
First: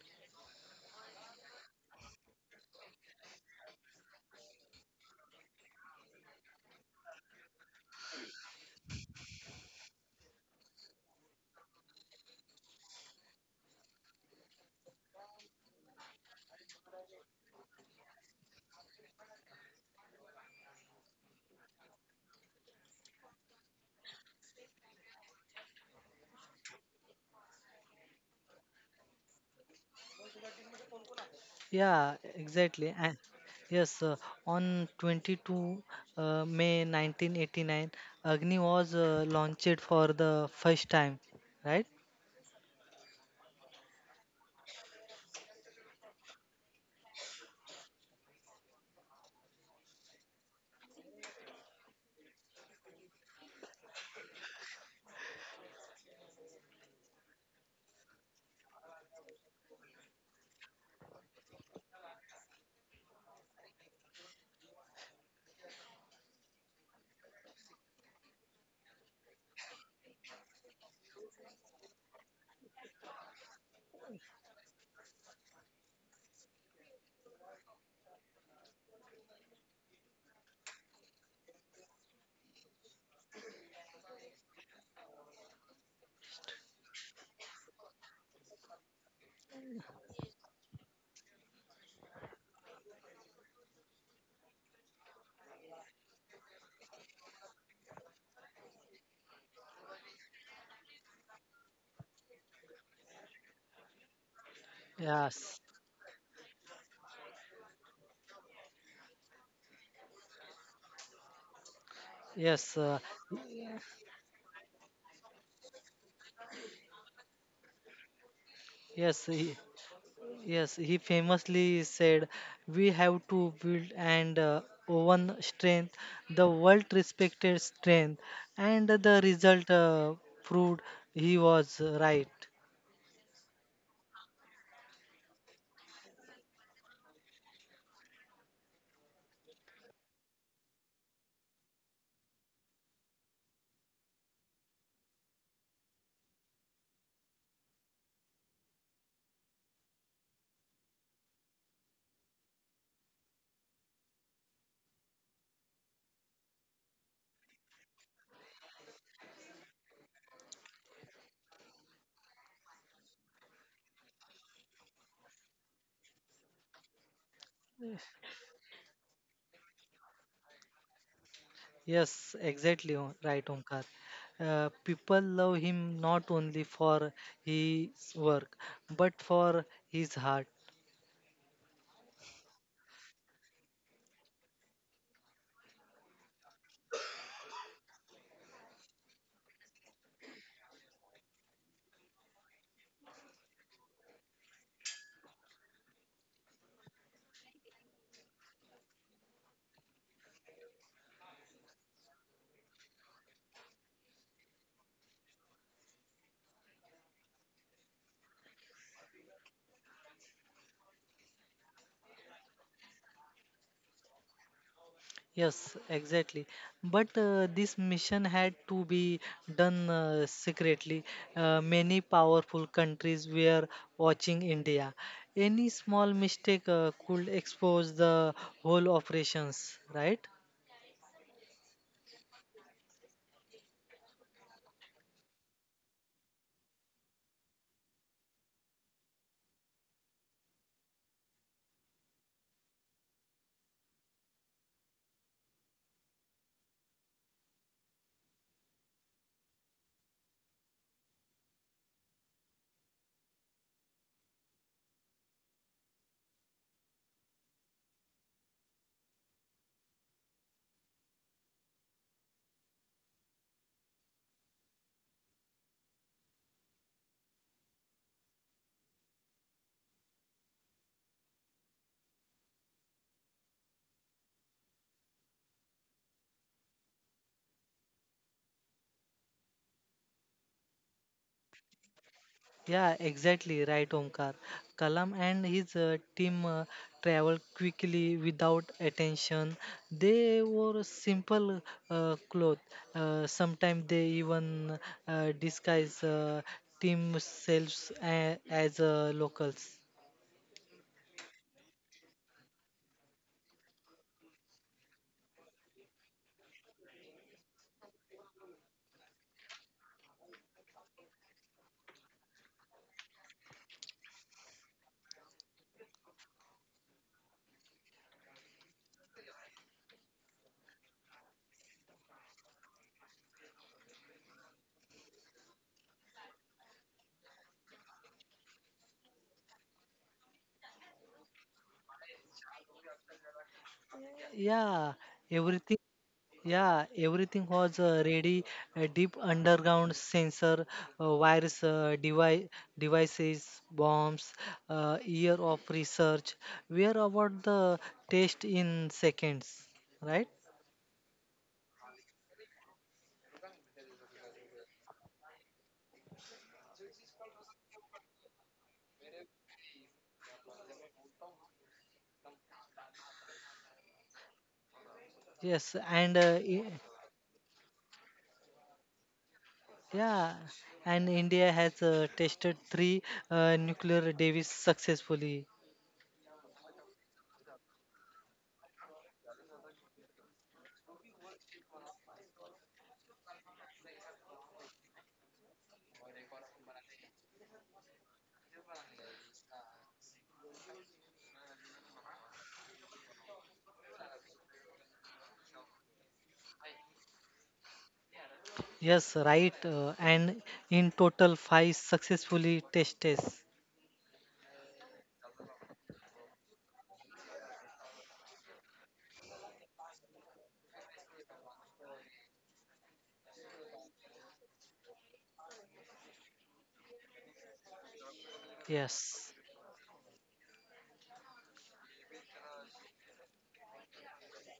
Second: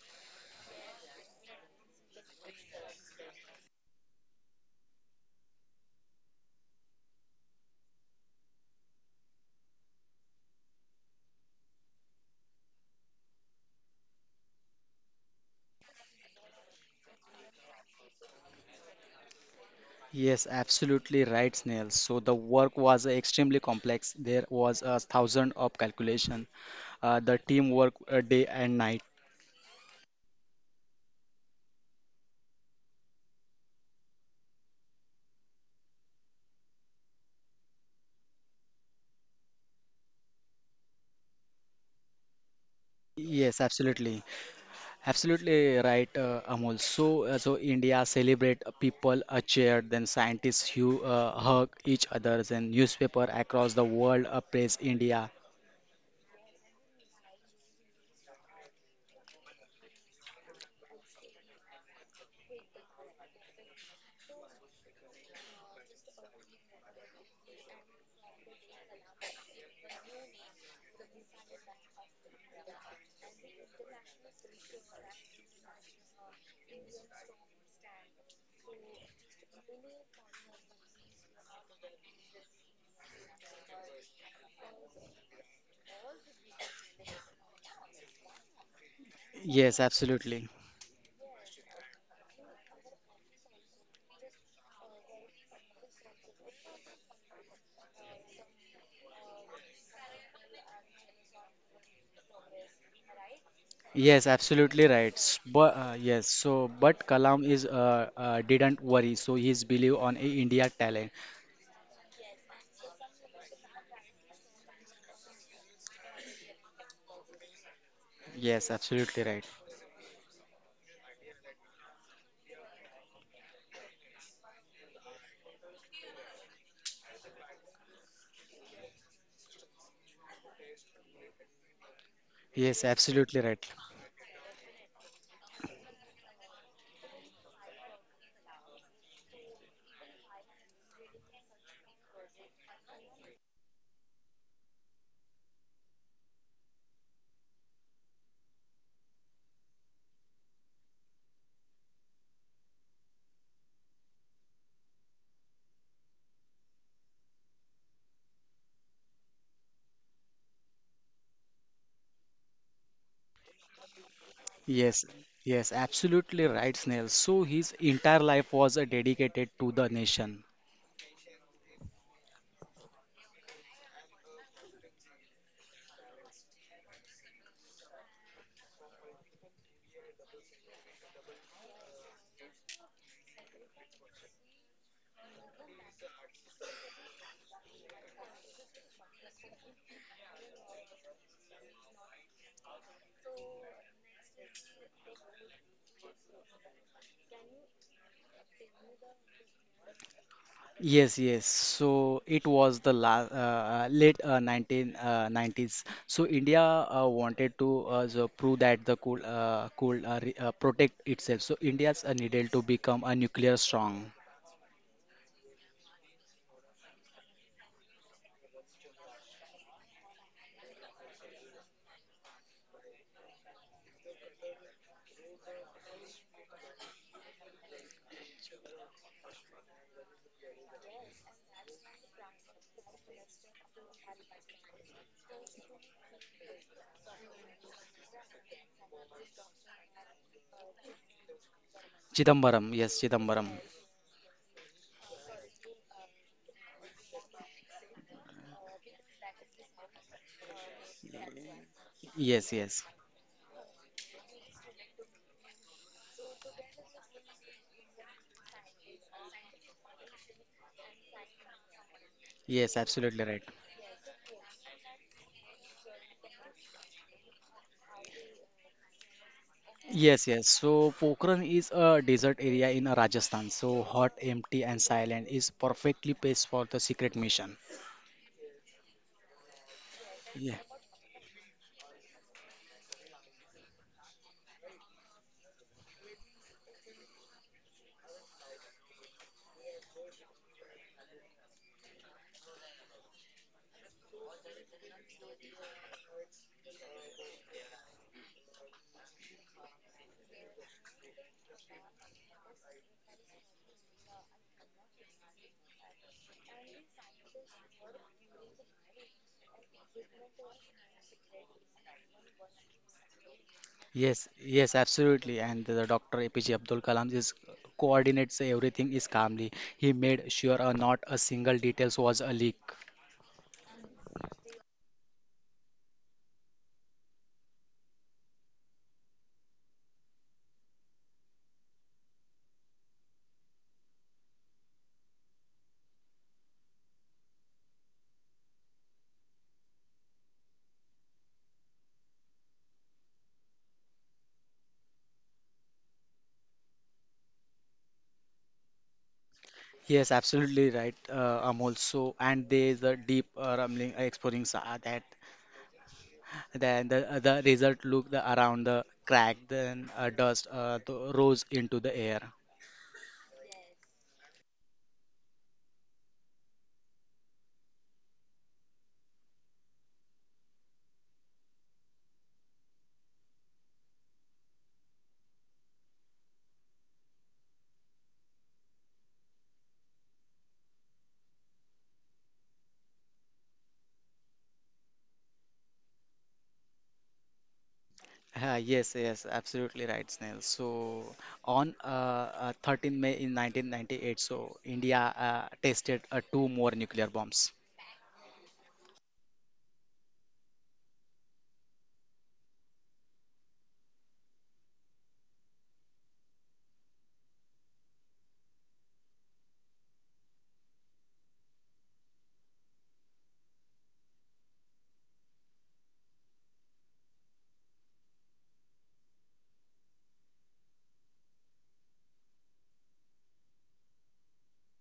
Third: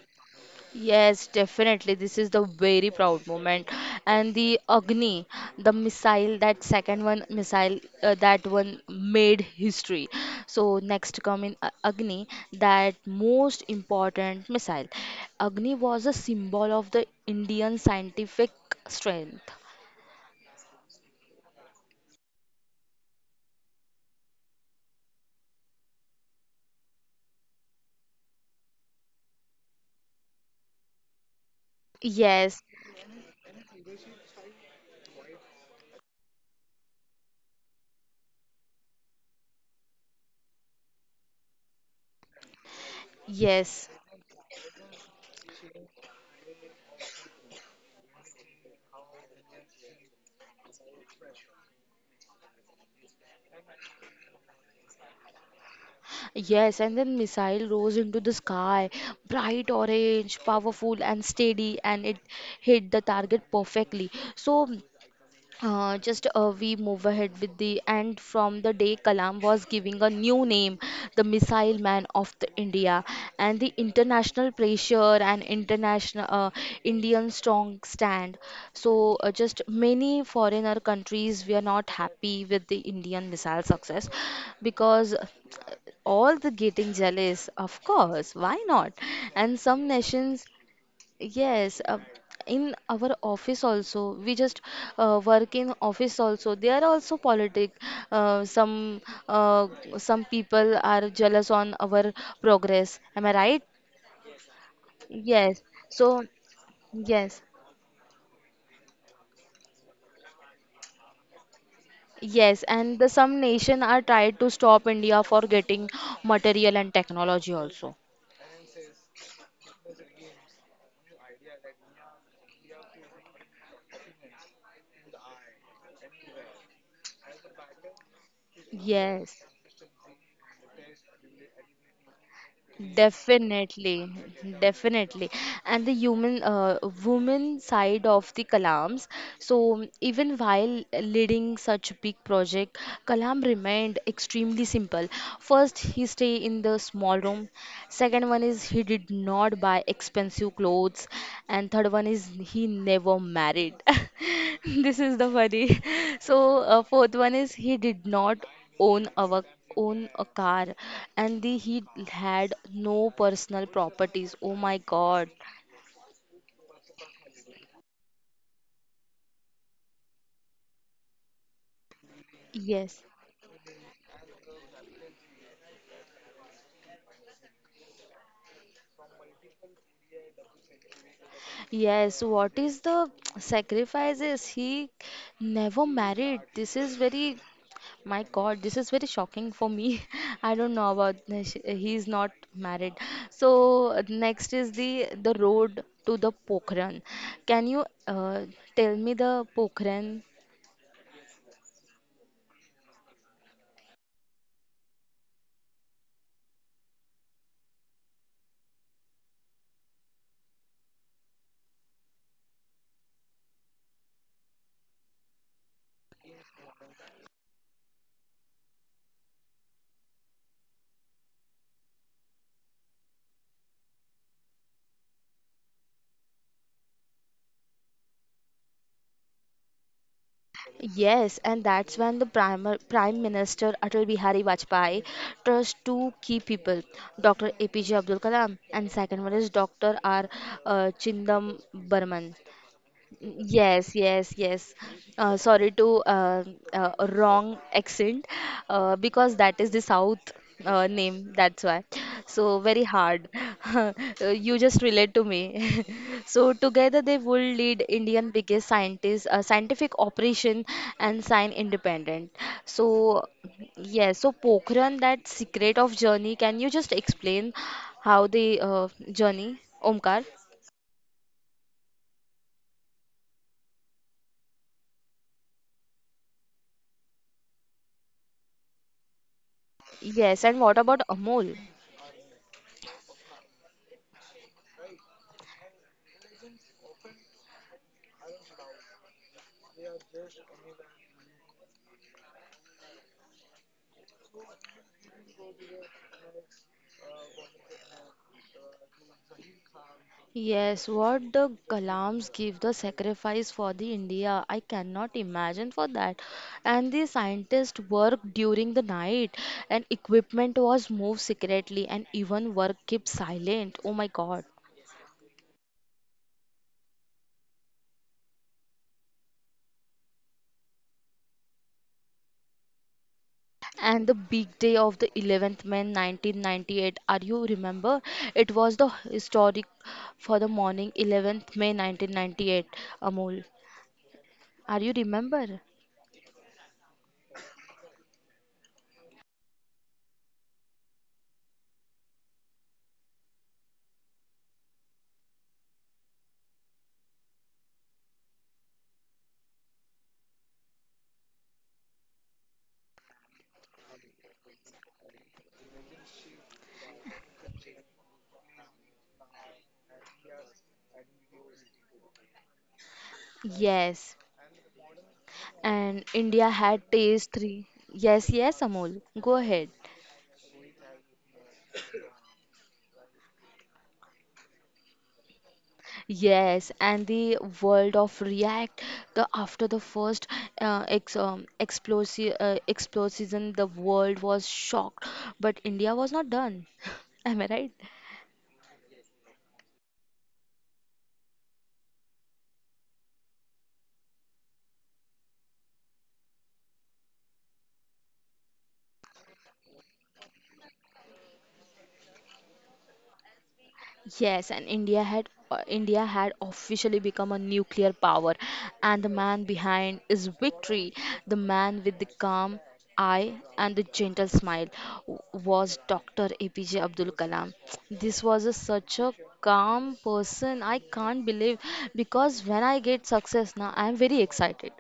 Speaker 1: Yes, definitely. This is the very proud moment. And the Agni, the missile, that second one missile, that one made history. So next come in Agni, that most important missile. Agni was a symbol of the Indian scientific strength.
Speaker 2: Yes, absolutely right, Snail. So the work was extremely complex. There was a thousand of calculation, the teamwork day and night.
Speaker 3: Yeah,
Speaker 1: Yes,
Speaker 3: exactly. Yes, uh, on 22 May 1989, Agni was launched for the first time, right?
Speaker 2: Yes,
Speaker 1: yes,
Speaker 2: absolutely right, Amol. So India celebrate people a cheer, then scientists hu hug each others, and newspaper across the world praise India.
Speaker 1: yes. And then missile rose into the sky, bright orange, powerful and steady, and it hit the target perfectly. So just we move ahead with the and from the day Kalam was giving a new name, the Missile Man of the India, and the international pressure and international Indian strong stand. So just many foreigner countries were not happy with the Indian missile success because all the getting jealous, of course, why not? And
Speaker 2: Yes,
Speaker 1: some
Speaker 2: absolutely.
Speaker 1: nations. Yes, in our office also, we just work in office also. They are also politic. Uh, some uh, some people are jealous on our progress. Am I right?
Speaker 2: Yes, absolutely right.
Speaker 3: Yes,
Speaker 1: Yes.
Speaker 2: But
Speaker 1: So,
Speaker 2: yes, so but
Speaker 1: yes.
Speaker 2: Kalam is didn't worry, so he's believe on India talent.
Speaker 1: Yes,
Speaker 3: yes,
Speaker 1: and the some nation are tried to stop India for getting material and technology also.
Speaker 2: Yes,
Speaker 3: yes.
Speaker 2: absolutely right.
Speaker 3: Yes, he famously said, "We have to build and own strength, the world respected strength," and the
Speaker 1: Yes.
Speaker 3: result proved he was right.
Speaker 2: Yes, absolutely right.
Speaker 1: Definitely, definitely. And the human, woman side of the Kalam's. So even while leading such big project, Kalam remained extremely simple. First, he stay in the small room. Second one is he did not buy expensive clothes. And third one is he never married. This is the funny. So fourth one is he did not own our own a car and the, he had no personal properties. Oh my
Speaker 2: Yes,
Speaker 1: god,
Speaker 2: yes, absolutely right, Snail. So his entire life was dedicated to the nation.
Speaker 3: Yes, exactly
Speaker 1: yes,
Speaker 3: right, Omkar. People love him not only for his work, but for his heart.
Speaker 1: yes. What is the sacrifices he never married? This is very, my god, this is very shocking for me. I don't know about this. He's not married. So next is the road to the Pokhran. Can you tell me the Pokhran?
Speaker 2: Yes, yes. So it was the la late 1990s. So India wanted to so prove that the cool re protect itself. So India's needed to become a nuclear strong.
Speaker 3: Yes, exactly. But this mission had to be done secretly. Many powerful countries were watching India. Any small mistake could expose the whole operations, right?
Speaker 1: Yes, and that's when the Prime Minister Atal Bihari Vajpayee trusts two key people, Dr. APJ Abdul Kalam, and second one is Dr. R. Chindam Barman.
Speaker 2: Chidambaram.
Speaker 1: Yes, yes, yes. Sorry to wrong accent because that is the South name. That's why.
Speaker 2: Yes,
Speaker 1: So very
Speaker 2: yes,
Speaker 1: hard. You just relate to me. So together they would lead Indian biggest scientist scientific operation and sign independent.
Speaker 2: yes,
Speaker 1: So
Speaker 2: absolutely right.
Speaker 1: yes. So Pokhran, that secret of journey. Can you just explain how the journey, Omkar?
Speaker 2: Yes, yes. So Pokhran is a desert area in Rajasthan. So hot, empty, and silent is perfectly placed for the secret mission.
Speaker 1: Yes. And
Speaker 2: Yeah.
Speaker 1: what about Amol?
Speaker 3: Yeah, exactly right, Omkar. Kalam and his team traveled quickly without attention. They wore simple clothes. Sometimes they even disguise team selves as locals.
Speaker 1: Yes, what the Kalams give the sacrifice for the India, I cannot imagine for that. And the scientists worked during the night, and equipment was moved secretly, and even work kept silent. Oh my
Speaker 2: Yes,
Speaker 1: God.
Speaker 2: yes, absolutely. And the Dr. APJ Abdul Kalam is coordinates everything is calmly. He made sure not a single details was a leak.
Speaker 1: And the big day of the 11th May 1998, are you remember? It was the historic for the morning 11th May 1998, Amol. Are you
Speaker 3: Yeah,
Speaker 1: remember?
Speaker 3: everything. Yeah, everything was ready. A deep underground sensor, wires, devices, bombs, year of research. We are about the test in seconds,
Speaker 2: Yes,
Speaker 3: right?
Speaker 2: absolutely right, Amol. So, and there is a deep rumbling, exploring that. Then the result looked the, around the crack, then dust rose into the air.
Speaker 1: Yes.
Speaker 3: Yes,
Speaker 1: And India
Speaker 3: i-
Speaker 1: had taste three. Yes, yes, Amol. Go ahead.
Speaker 3: yeah, and India has tested three nuclear devices successfully.
Speaker 1: Yes, and the world of React. The after the first ex explosi explosion, the world was shocked, but India was not done. Am I right?
Speaker 2: Yes, yes, absolutely right, Snail. So, on 13 May in 1998, so India tested two more nuclear bombs.
Speaker 3: Yes, right, and in total five successfully tested.
Speaker 1: Yes, and India had officially become a nuclear power, and the man behind is victory. The man with the calm eye and the gentle smile w- was Dr. APJ Abdul Kalam. This was a, such a
Speaker 3: Yes.
Speaker 1: calm person. I can't believe because when I get success now, I am very excited.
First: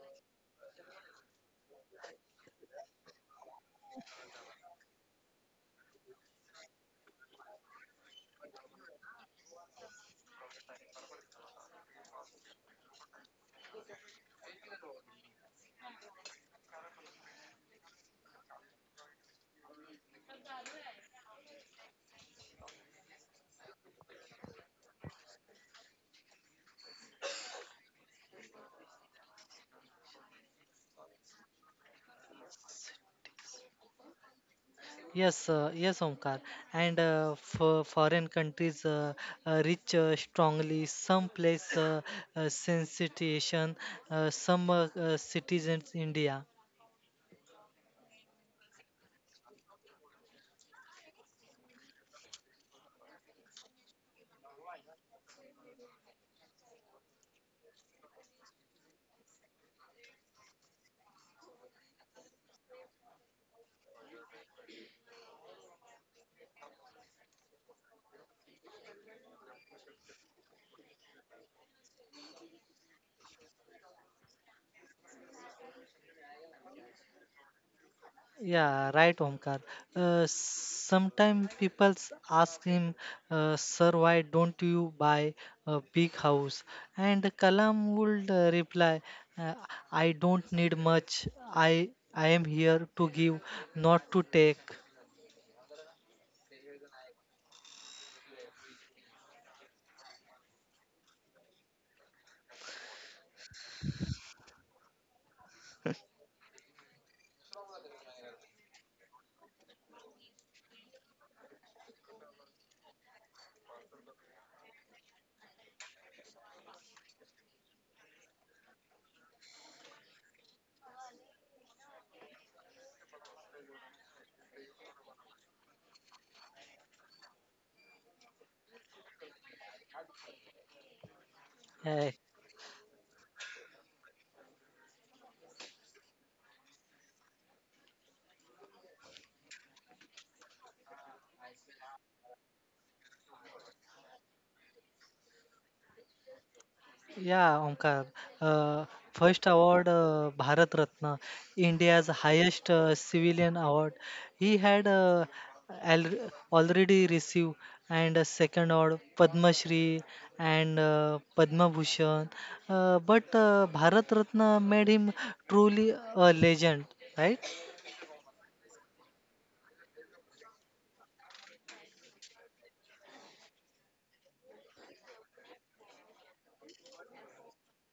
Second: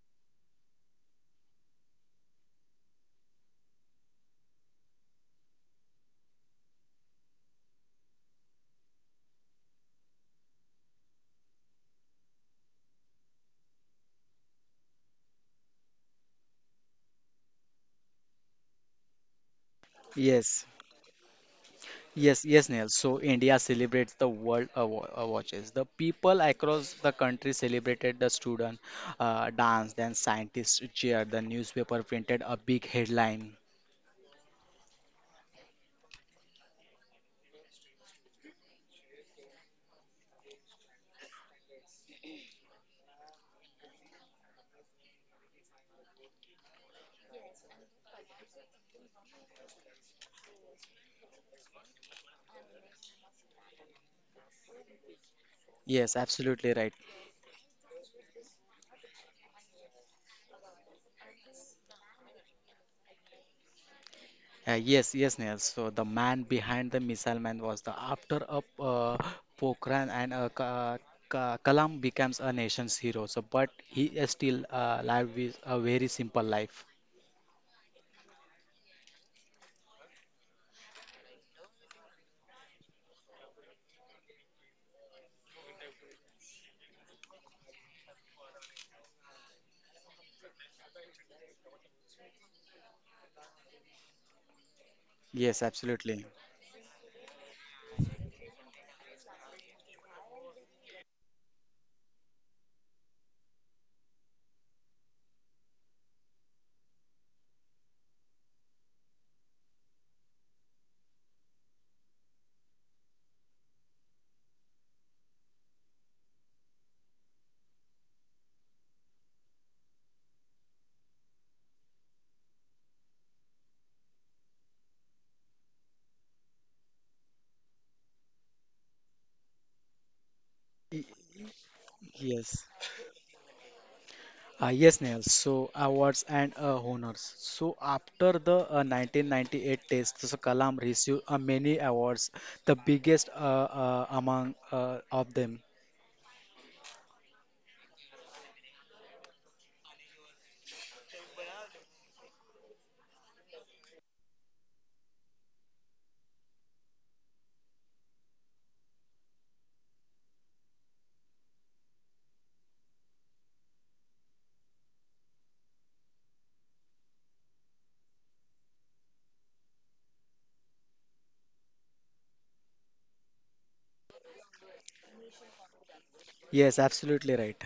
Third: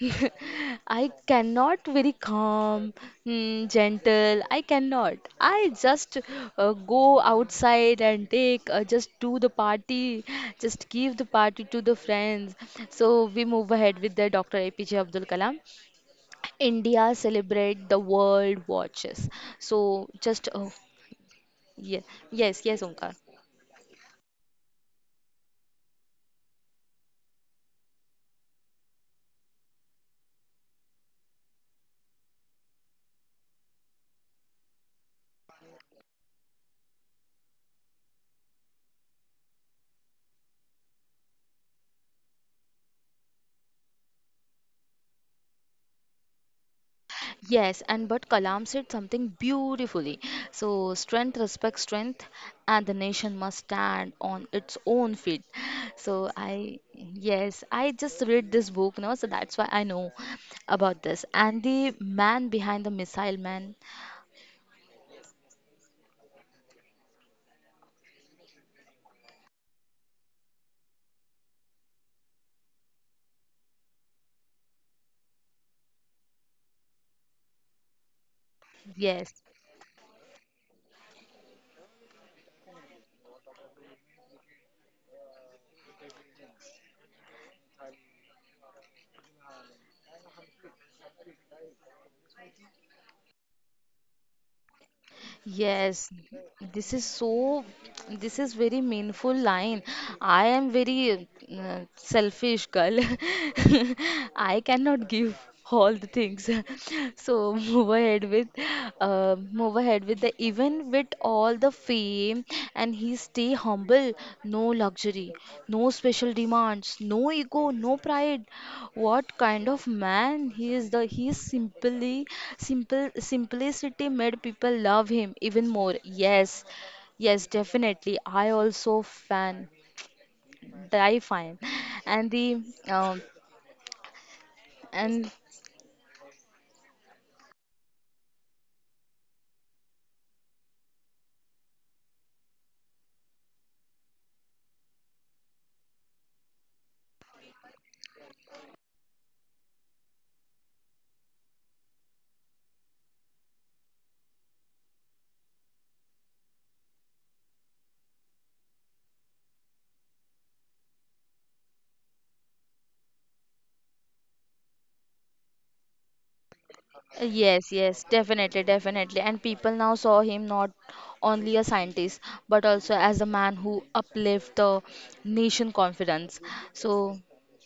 Speaker 1: I cannot very calm, mm, gentle. I cannot. I just go outside and take just do the party, just give the party to the friends. So we move ahead with the Dr. APJ Abdul Kalam. India celebrate the world watches. So just
Speaker 2: Yes,
Speaker 1: oh, yeah,
Speaker 2: yes,
Speaker 1: yes,
Speaker 2: yes,
Speaker 1: yes,
Speaker 2: Neil.
Speaker 1: Omkar.
Speaker 2: So India celebrates the World Watches. The people across the country celebrated the student dance, then scientists cheered. The newspaper printed a big headline.
Speaker 3: Yes, yes, Omkar. And For foreign countries reach strongly, some place sensitization, some citizens India.
Speaker 1: Yes, and but Kalam said something beautifully. So, strength respects strength, and the nation must stand on its own feet.
Speaker 2: Yes,
Speaker 1: So,
Speaker 2: absolutely
Speaker 1: I,
Speaker 2: right.
Speaker 1: yes, I just read this book now, so that's why I know about this. And the man behind the missile man,
Speaker 2: Yes, yes, Neil. So the man behind the missile man was the after of Pokhran and Ka Ka Kalam becomes a nation's hero. So, but he is still alive with a very simple life.
Speaker 3: Yeah, right,
Speaker 1: yes.
Speaker 3: Omkar. Sometimes people ask him, "Sir, why don't you buy a big house?" And Kalam would reply, uh, "I don't need much. I am here to give, not to take."
Speaker 2: Yes,
Speaker 1: Yes,
Speaker 2: absolutely.
Speaker 1: this is so, this is very meaningful line. I am very selfish girl. I cannot give all the things. So move ahead with the even with all the fame and he stay humble. No luxury, no special demands, no ego, no pride. What kind of man he is? The he is simply simple simplicity made people love him even more. Yes. Yes, definitely. I also fan
Speaker 2: Y-
Speaker 1: die fine.
Speaker 3: Yeah,
Speaker 1: And the
Speaker 2: Yes.
Speaker 1: um
Speaker 2: Yes, Neil.
Speaker 1: and
Speaker 2: So awards and honors. So after the 1998 test, so Kalam received many awards, the biggest among of them.
Speaker 3: yeah, Omkar. Uh, First award, Bharat Ratna, India's highest civilian award. He had already received, and a second award, Padma Shri and Padma Bhushan. But Bharat Ratna made him truly a legend, right?
Speaker 1: yes, yes, definitely, definitely. And people now saw him not only a scientist, but also as a man who uplift the nation confidence.
Speaker 2: Yes,
Speaker 1: So,
Speaker 2: absolutely right.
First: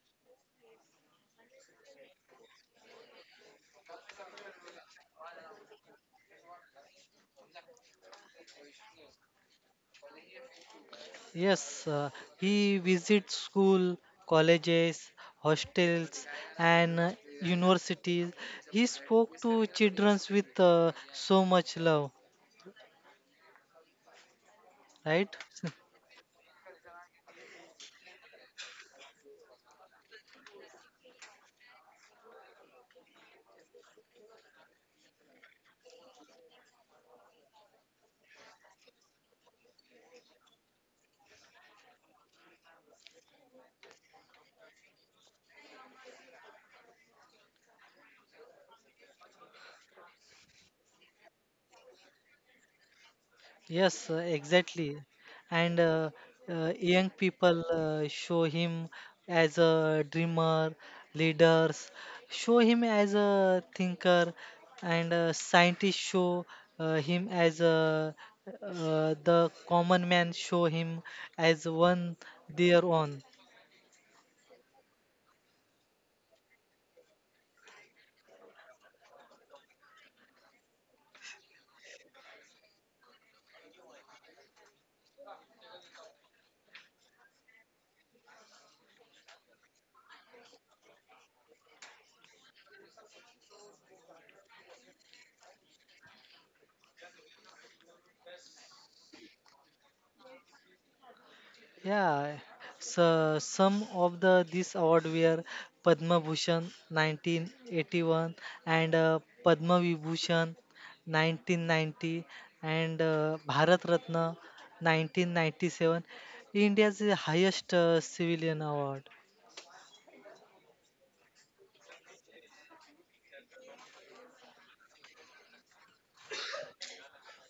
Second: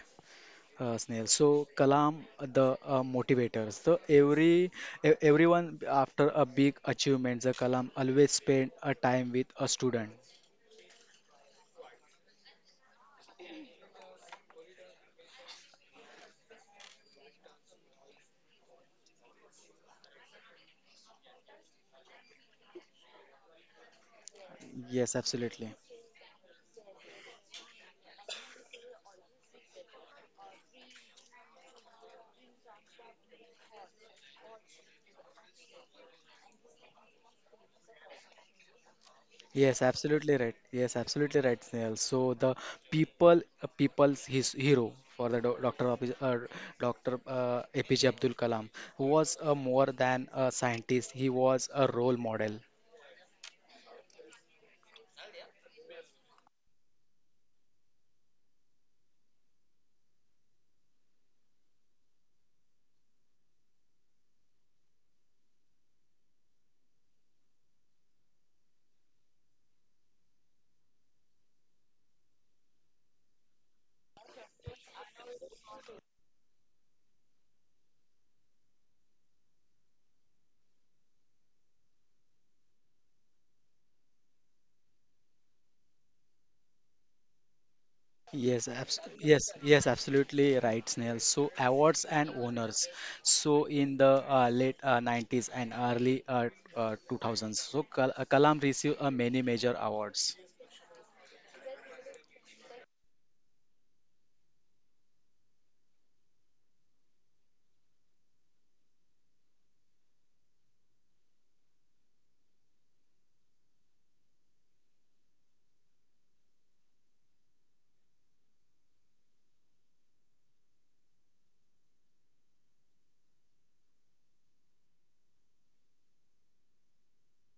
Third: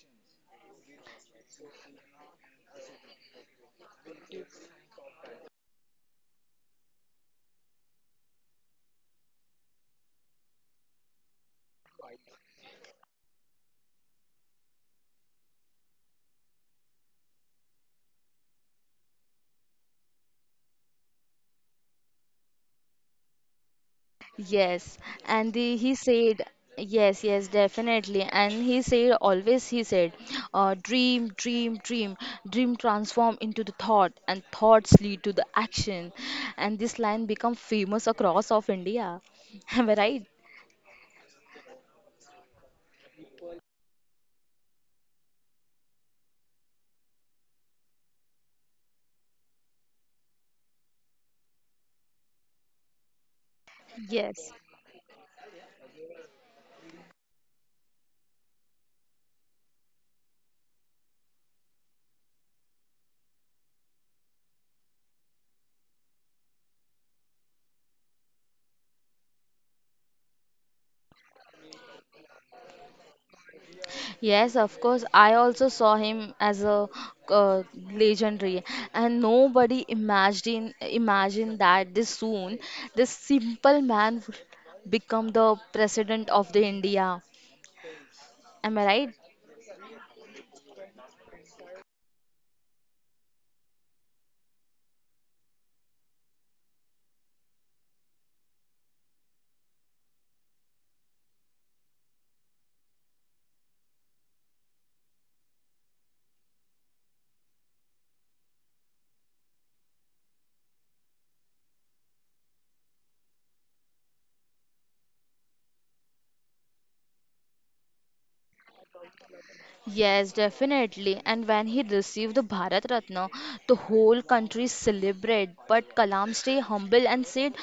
Speaker 2: Snail. So Kalam, the motivators. So everyone after a big achievement, the Kalam always spend a time with a student.
Speaker 3: Yes, he visits school, colleges, hostels, and universities. He spoke to children with so much love,
Speaker 1: yes.
Speaker 2: Yes,
Speaker 3: right?
Speaker 1: And
Speaker 2: absolutely.
Speaker 1: the, he said, yes, yes, definitely. And he said, always he said, dream, dream, dream, dream transform into the thought, and thoughts lead to the action. And this line become famous across of India.
Speaker 2: Yes,
Speaker 1: Am I right?
Speaker 2: absolutely right. Yes, absolutely right, Snail. So the people's his hero for the Dr. Dr. APJ Abdul Kalam was a more than a scientist. He was a role model.
Speaker 3: Yes,
Speaker 1: Yes.
Speaker 3: exactly. And Young people show him as a dreamer, leaders show him as a thinker, and scientists show him as a the common man show him as one their own.
Speaker 1: Yes, of course. I also saw him as a uh, legendary, and nobody imagined that this soon this simple man would become the president of the India.
Speaker 2: Yes,
Speaker 1: Am I
Speaker 2: abs
Speaker 1: right?
Speaker 2: yes, yes, absolutely right, Snail. So awards and honors. So in the late 90s and early 2000s, so Kalam received many major awards.
Speaker 3: Yeah, so some of the this award were Padma Bhushan 1981 and Padma Vibhushan 1990 and Bharat Ratna 1997. India's highest civilian award.
Speaker 1: Yes, definitely. And when he received the Bharat Ratna, the whole country celebrated. But Kalam stayed humble and said,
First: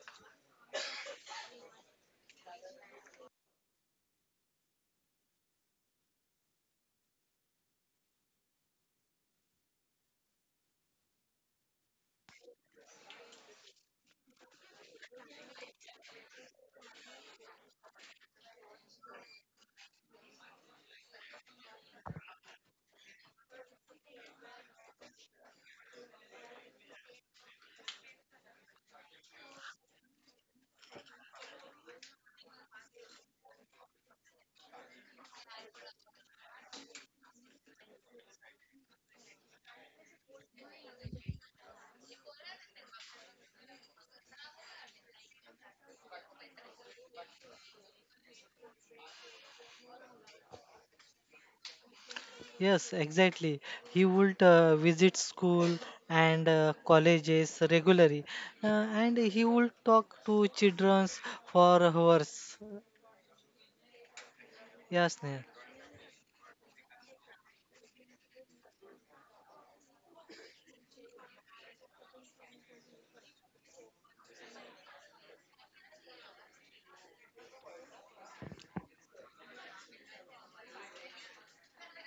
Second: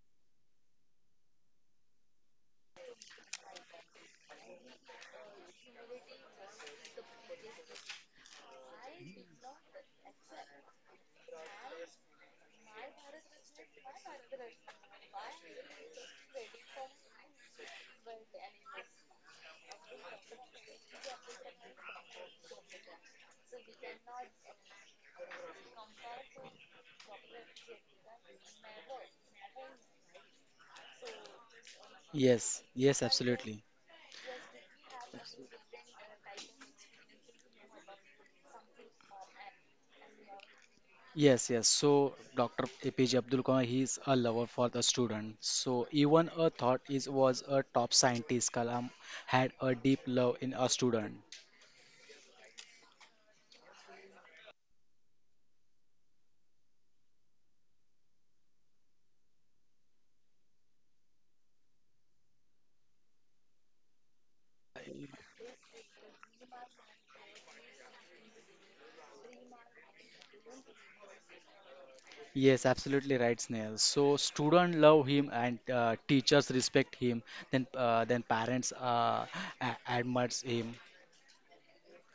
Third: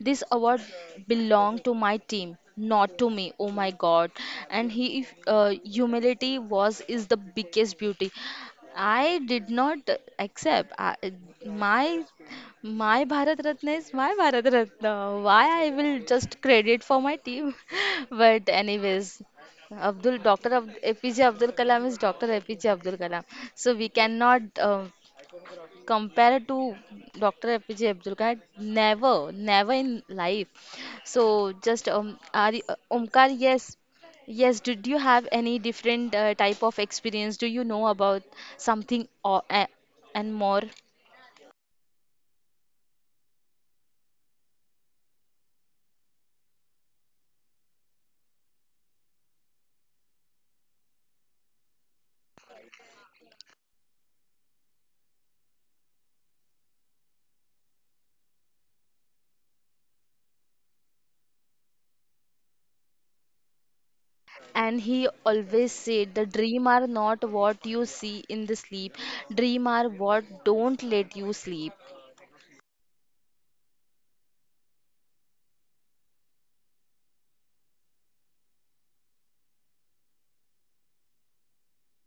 Speaker 1: "This award belonged to my team, not to me." Oh my God. And he, humility was is the biggest beauty. I did not accept. I, my my Bharat Ratna is my Bharat Ratna. Why I will just credit for my team? But anyways, Abdul, Dr. Ab APJ Abdul Kalam is Dr. APJ Abdul Kalam. So we cannot compare to Dr. APJ Abdul Kalam. Never, never in life. So just
Speaker 2: Yes, yes,
Speaker 1: Omkar,
Speaker 2: absolutely.
Speaker 1: yes, yes. Did you have any different type of experience? Do you know about something or a and more?
Speaker 2: Yes. So Dr. APJ Abdul Kalam, he is a lover for the student. So even a thought is was a top scientist. Kalam had a deep love in a student.
Speaker 3: Yes, exactly. He would visit school and colleges regularly, uh, and he would talk to children for hours.
Speaker 1: And he
Speaker 3: Yes, Sneha.
Speaker 1: always said, the dream are not what you see in the sleep. Dream are what don't let you sleep.
Speaker 2: Yes, absolutely right, Snail. So students love him and teachers respect him. Then parents admires him.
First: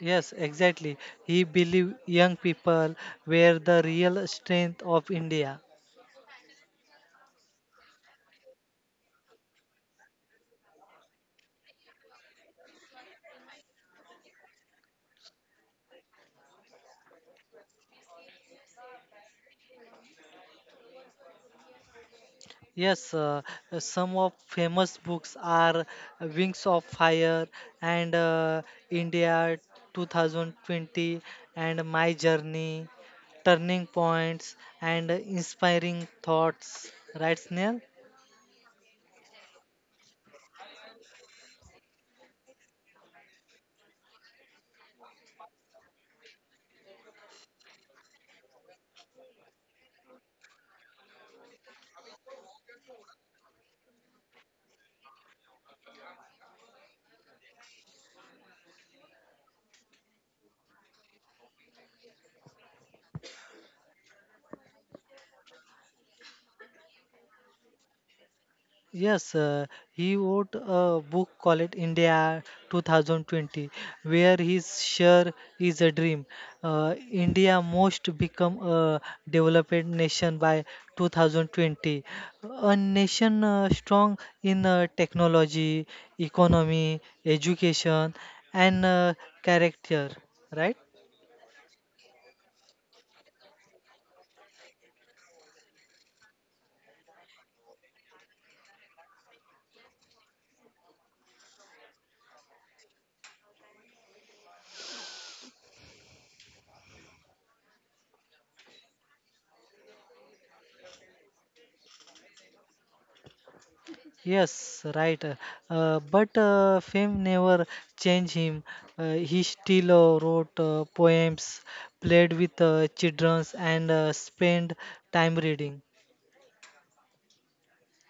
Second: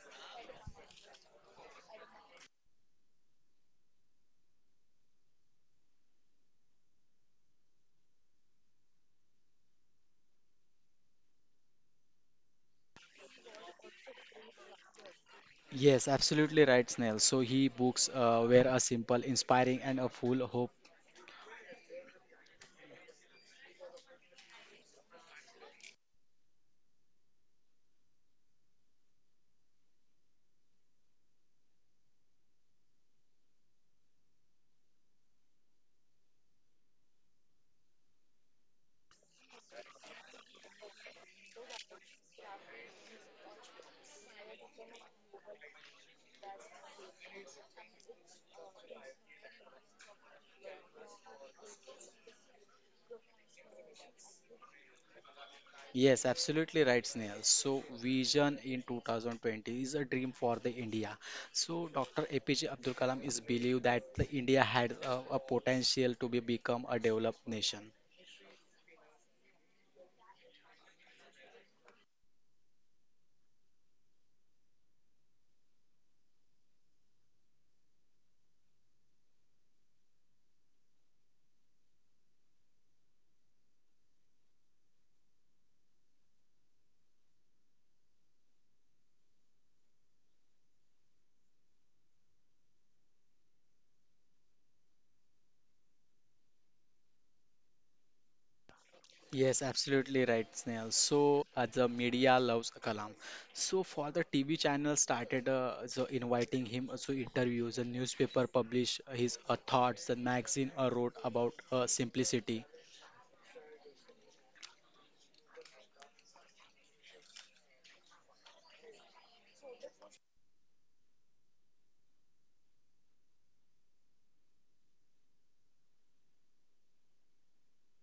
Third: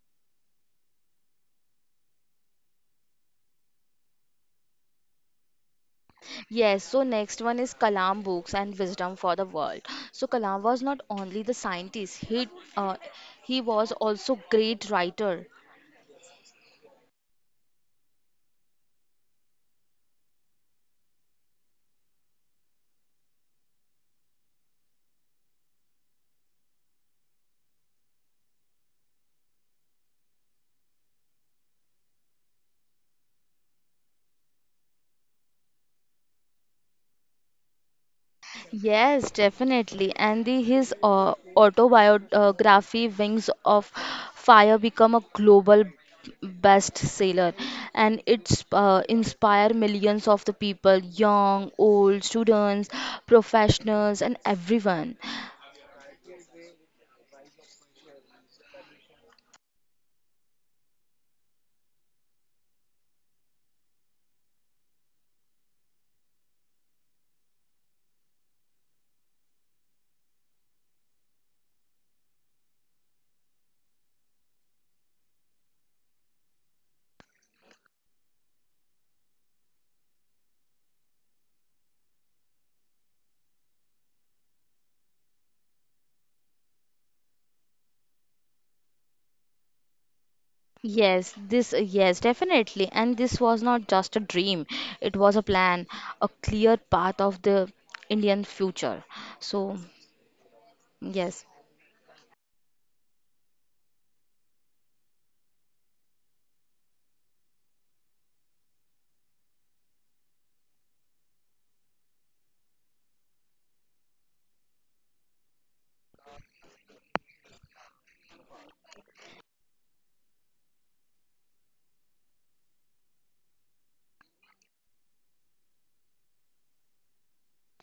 Speaker 3: Yes, exactly. He believed young people were the real strength of India.
Speaker 1: Yes, so next one is Kalam books and wisdom for the world. So Kalam was not only the scientist, uh, he was also great writer.
Speaker 2: Yes, absolutely right, Snail. So he books were a simple, inspiring, and a full of hope.
Speaker 3: Yes, some of famous books are Wings of Fire and India 2020 and My Journey, Turning Points, and Inspiring Thoughts. Right, Snail?
Speaker 1: Yes, definitely. And the, his autobiography Wings of Fire become a global bestseller and it's inspire millions of the people, young, old, students, professionals and everyone.
Speaker 2: Yes, absolutely right, Snail. So vision in 2020 is a dream for the India. So Dr. APJ Abdul Kalam is believed that the India had a potential to be become a developed nation.
Speaker 3: Yes, he wrote a book called India 2020, where his share is a dream. India must become a developed nation by 2020, a nation strong in technology, economy, education, and character. Right?
Speaker 1: Yes, this, yes, definitely. And this was not just a dream, it was a plan, a clear path of the Indian future.
Speaker 2: Yes,
Speaker 1: So,
Speaker 2: absolutely right, Snail. So,
Speaker 1: yes.
Speaker 2: the media loves Kalam. So, for the TV channel started so inviting him to interviews. The newspaper published his thoughts. The magazine wrote about simplicity.
Speaker 3: Yes, right. But fame never changed him. He still wrote poems, played with children, and spent time reading.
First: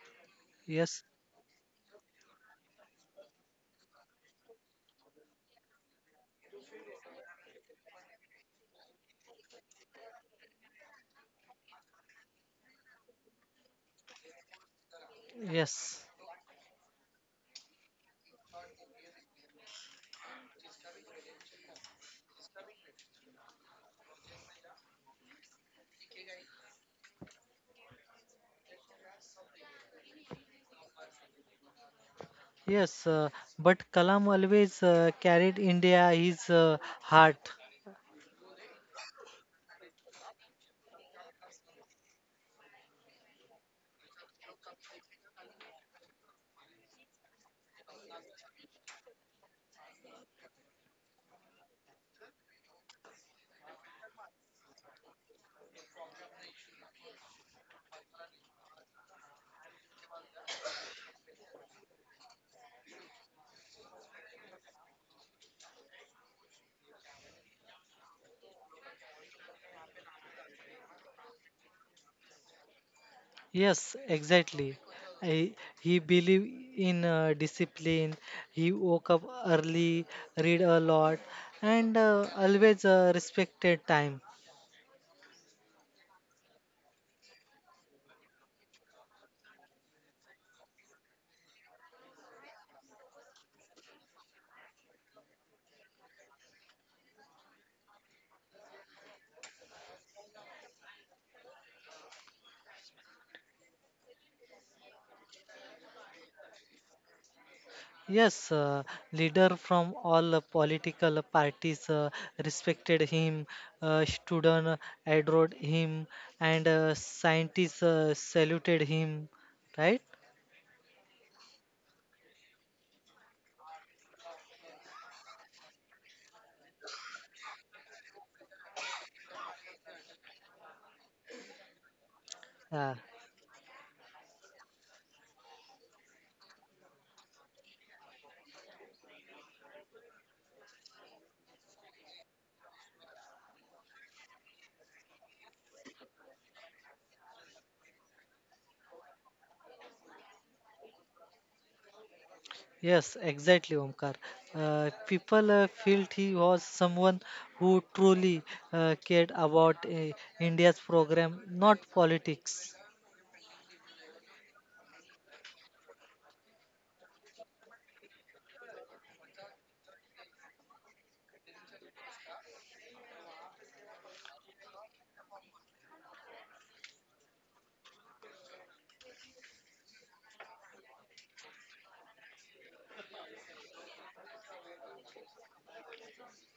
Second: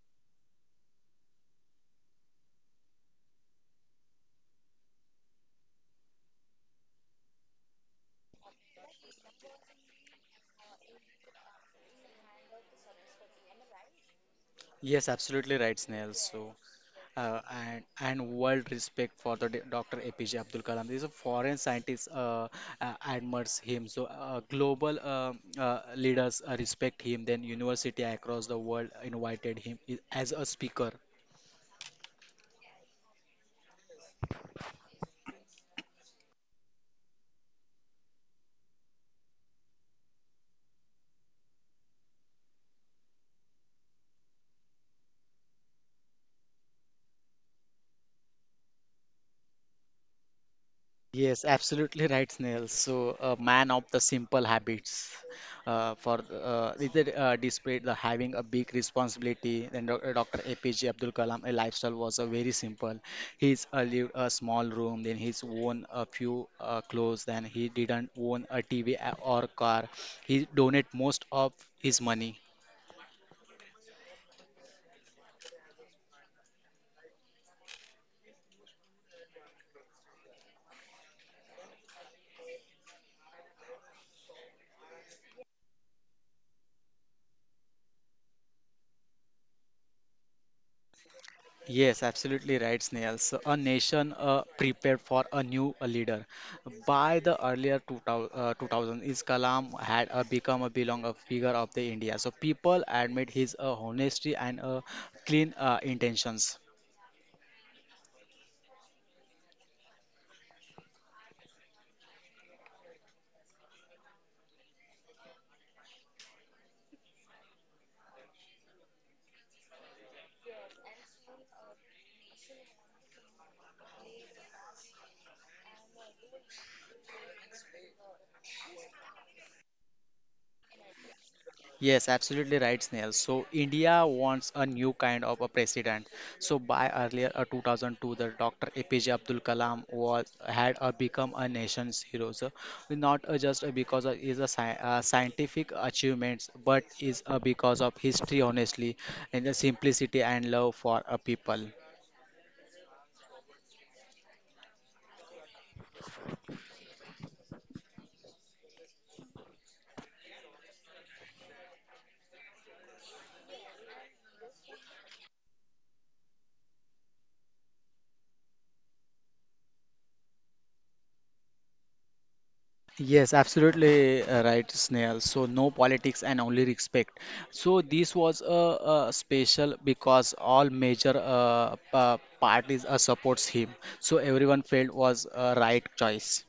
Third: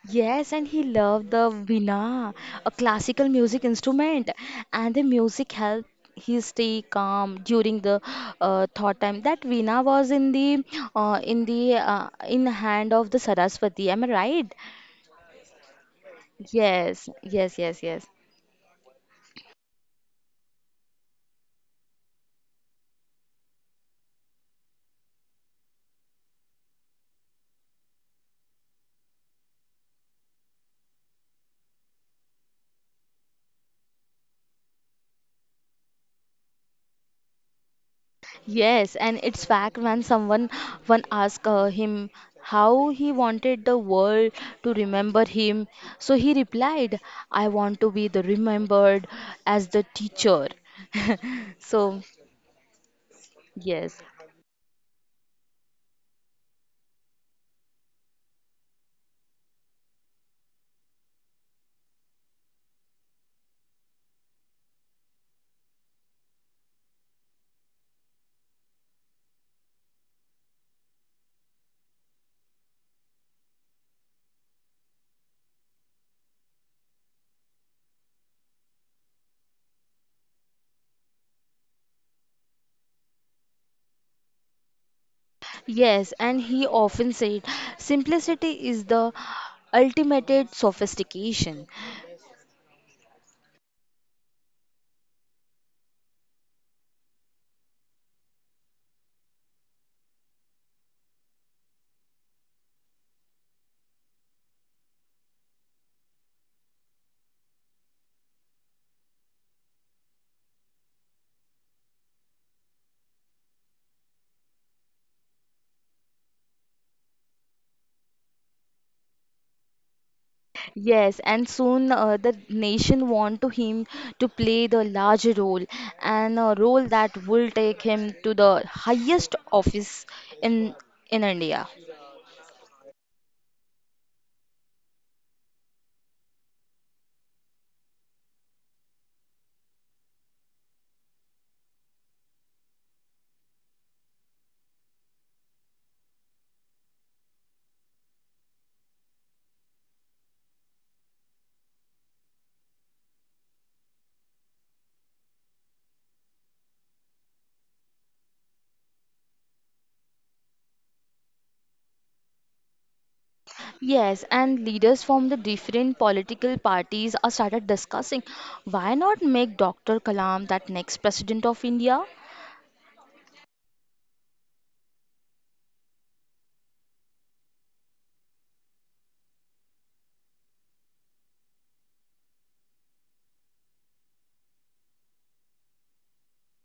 Speaker 1: Yes, and he
Speaker 3: Yes,
Speaker 1: loved the veena, a classical music instrument, and the music helped he stay calm during the thought time. That veena was in the in the in the hand of the Saraswati. Am I right?
Speaker 2: Yes, absolutely right,
Speaker 3: yes,
Speaker 2: Snail. So,
Speaker 1: Yes, yes,
Speaker 2: uh,
Speaker 1: yes,
Speaker 2: and
Speaker 1: yes.
Speaker 2: and world respect for the Dr. APJ Abdul Kalam. This is a foreign scientist admires him. So, global leaders respect him. Then, university across the world invited him as a speaker.
Speaker 3: yes. But Kalam always carried India his heart.
Speaker 1: Yes, and it's fact when someone one asked him how he wanted the world to remember him. So he replied, I want to be the remembered as the teacher.
Speaker 2: Yes,
Speaker 1: So,
Speaker 2: absolutely right, Snail. So, a man
Speaker 1: yes.
Speaker 2: of the simple habits, displayed the having a big responsibility. Then Dr. APJ Abdul Kalam, a lifestyle was a very simple. He's lived a small room, then he's owned a few clothes, then he didn't own a TV or car. He donate most of his money.
Speaker 3: Yes, exactly. I, he believed in discipline. He woke up early, read a lot, and always respected time.
Speaker 1: Yes, and he often said, simplicity is the ultimate sophistication.
Speaker 2: Yes, absolutely right, Snail. So a nation prepared for a new leader. By the earlier 2000 is Kalam had become a belong a figure of the India. So people admit his honesty and clean intentions.
Speaker 3: Yes, leader from all political parties respected him, student adored him, and scientists saluted him, right?
Speaker 1: Yes, and soon the nation want to him to play the large role and a role that will take him to the highest office in in India.
Speaker 2: Yes, absolutely right,
Speaker 3: Uh,
Speaker 2: Snail. So India wants a new kind of a president. So by earlier 2002, the Dr. APJ Abdul Kalam was had become a nation's hero. So not just because of his scientific achievements, but is because of history, honestly, and the simplicity and love for a people.
Speaker 3: yes, exactly, Omkar. People felt he was someone who truly cared about India's program, not politics.
Speaker 1: Yes, and leaders from the different political parties are started discussing why not make Dr. Kalam that next president of India?
Speaker 2: Yes, absolutely right, Snail. So no politics and only respect. So this was a special because all major parties supports him. So everyone felt was a right choice.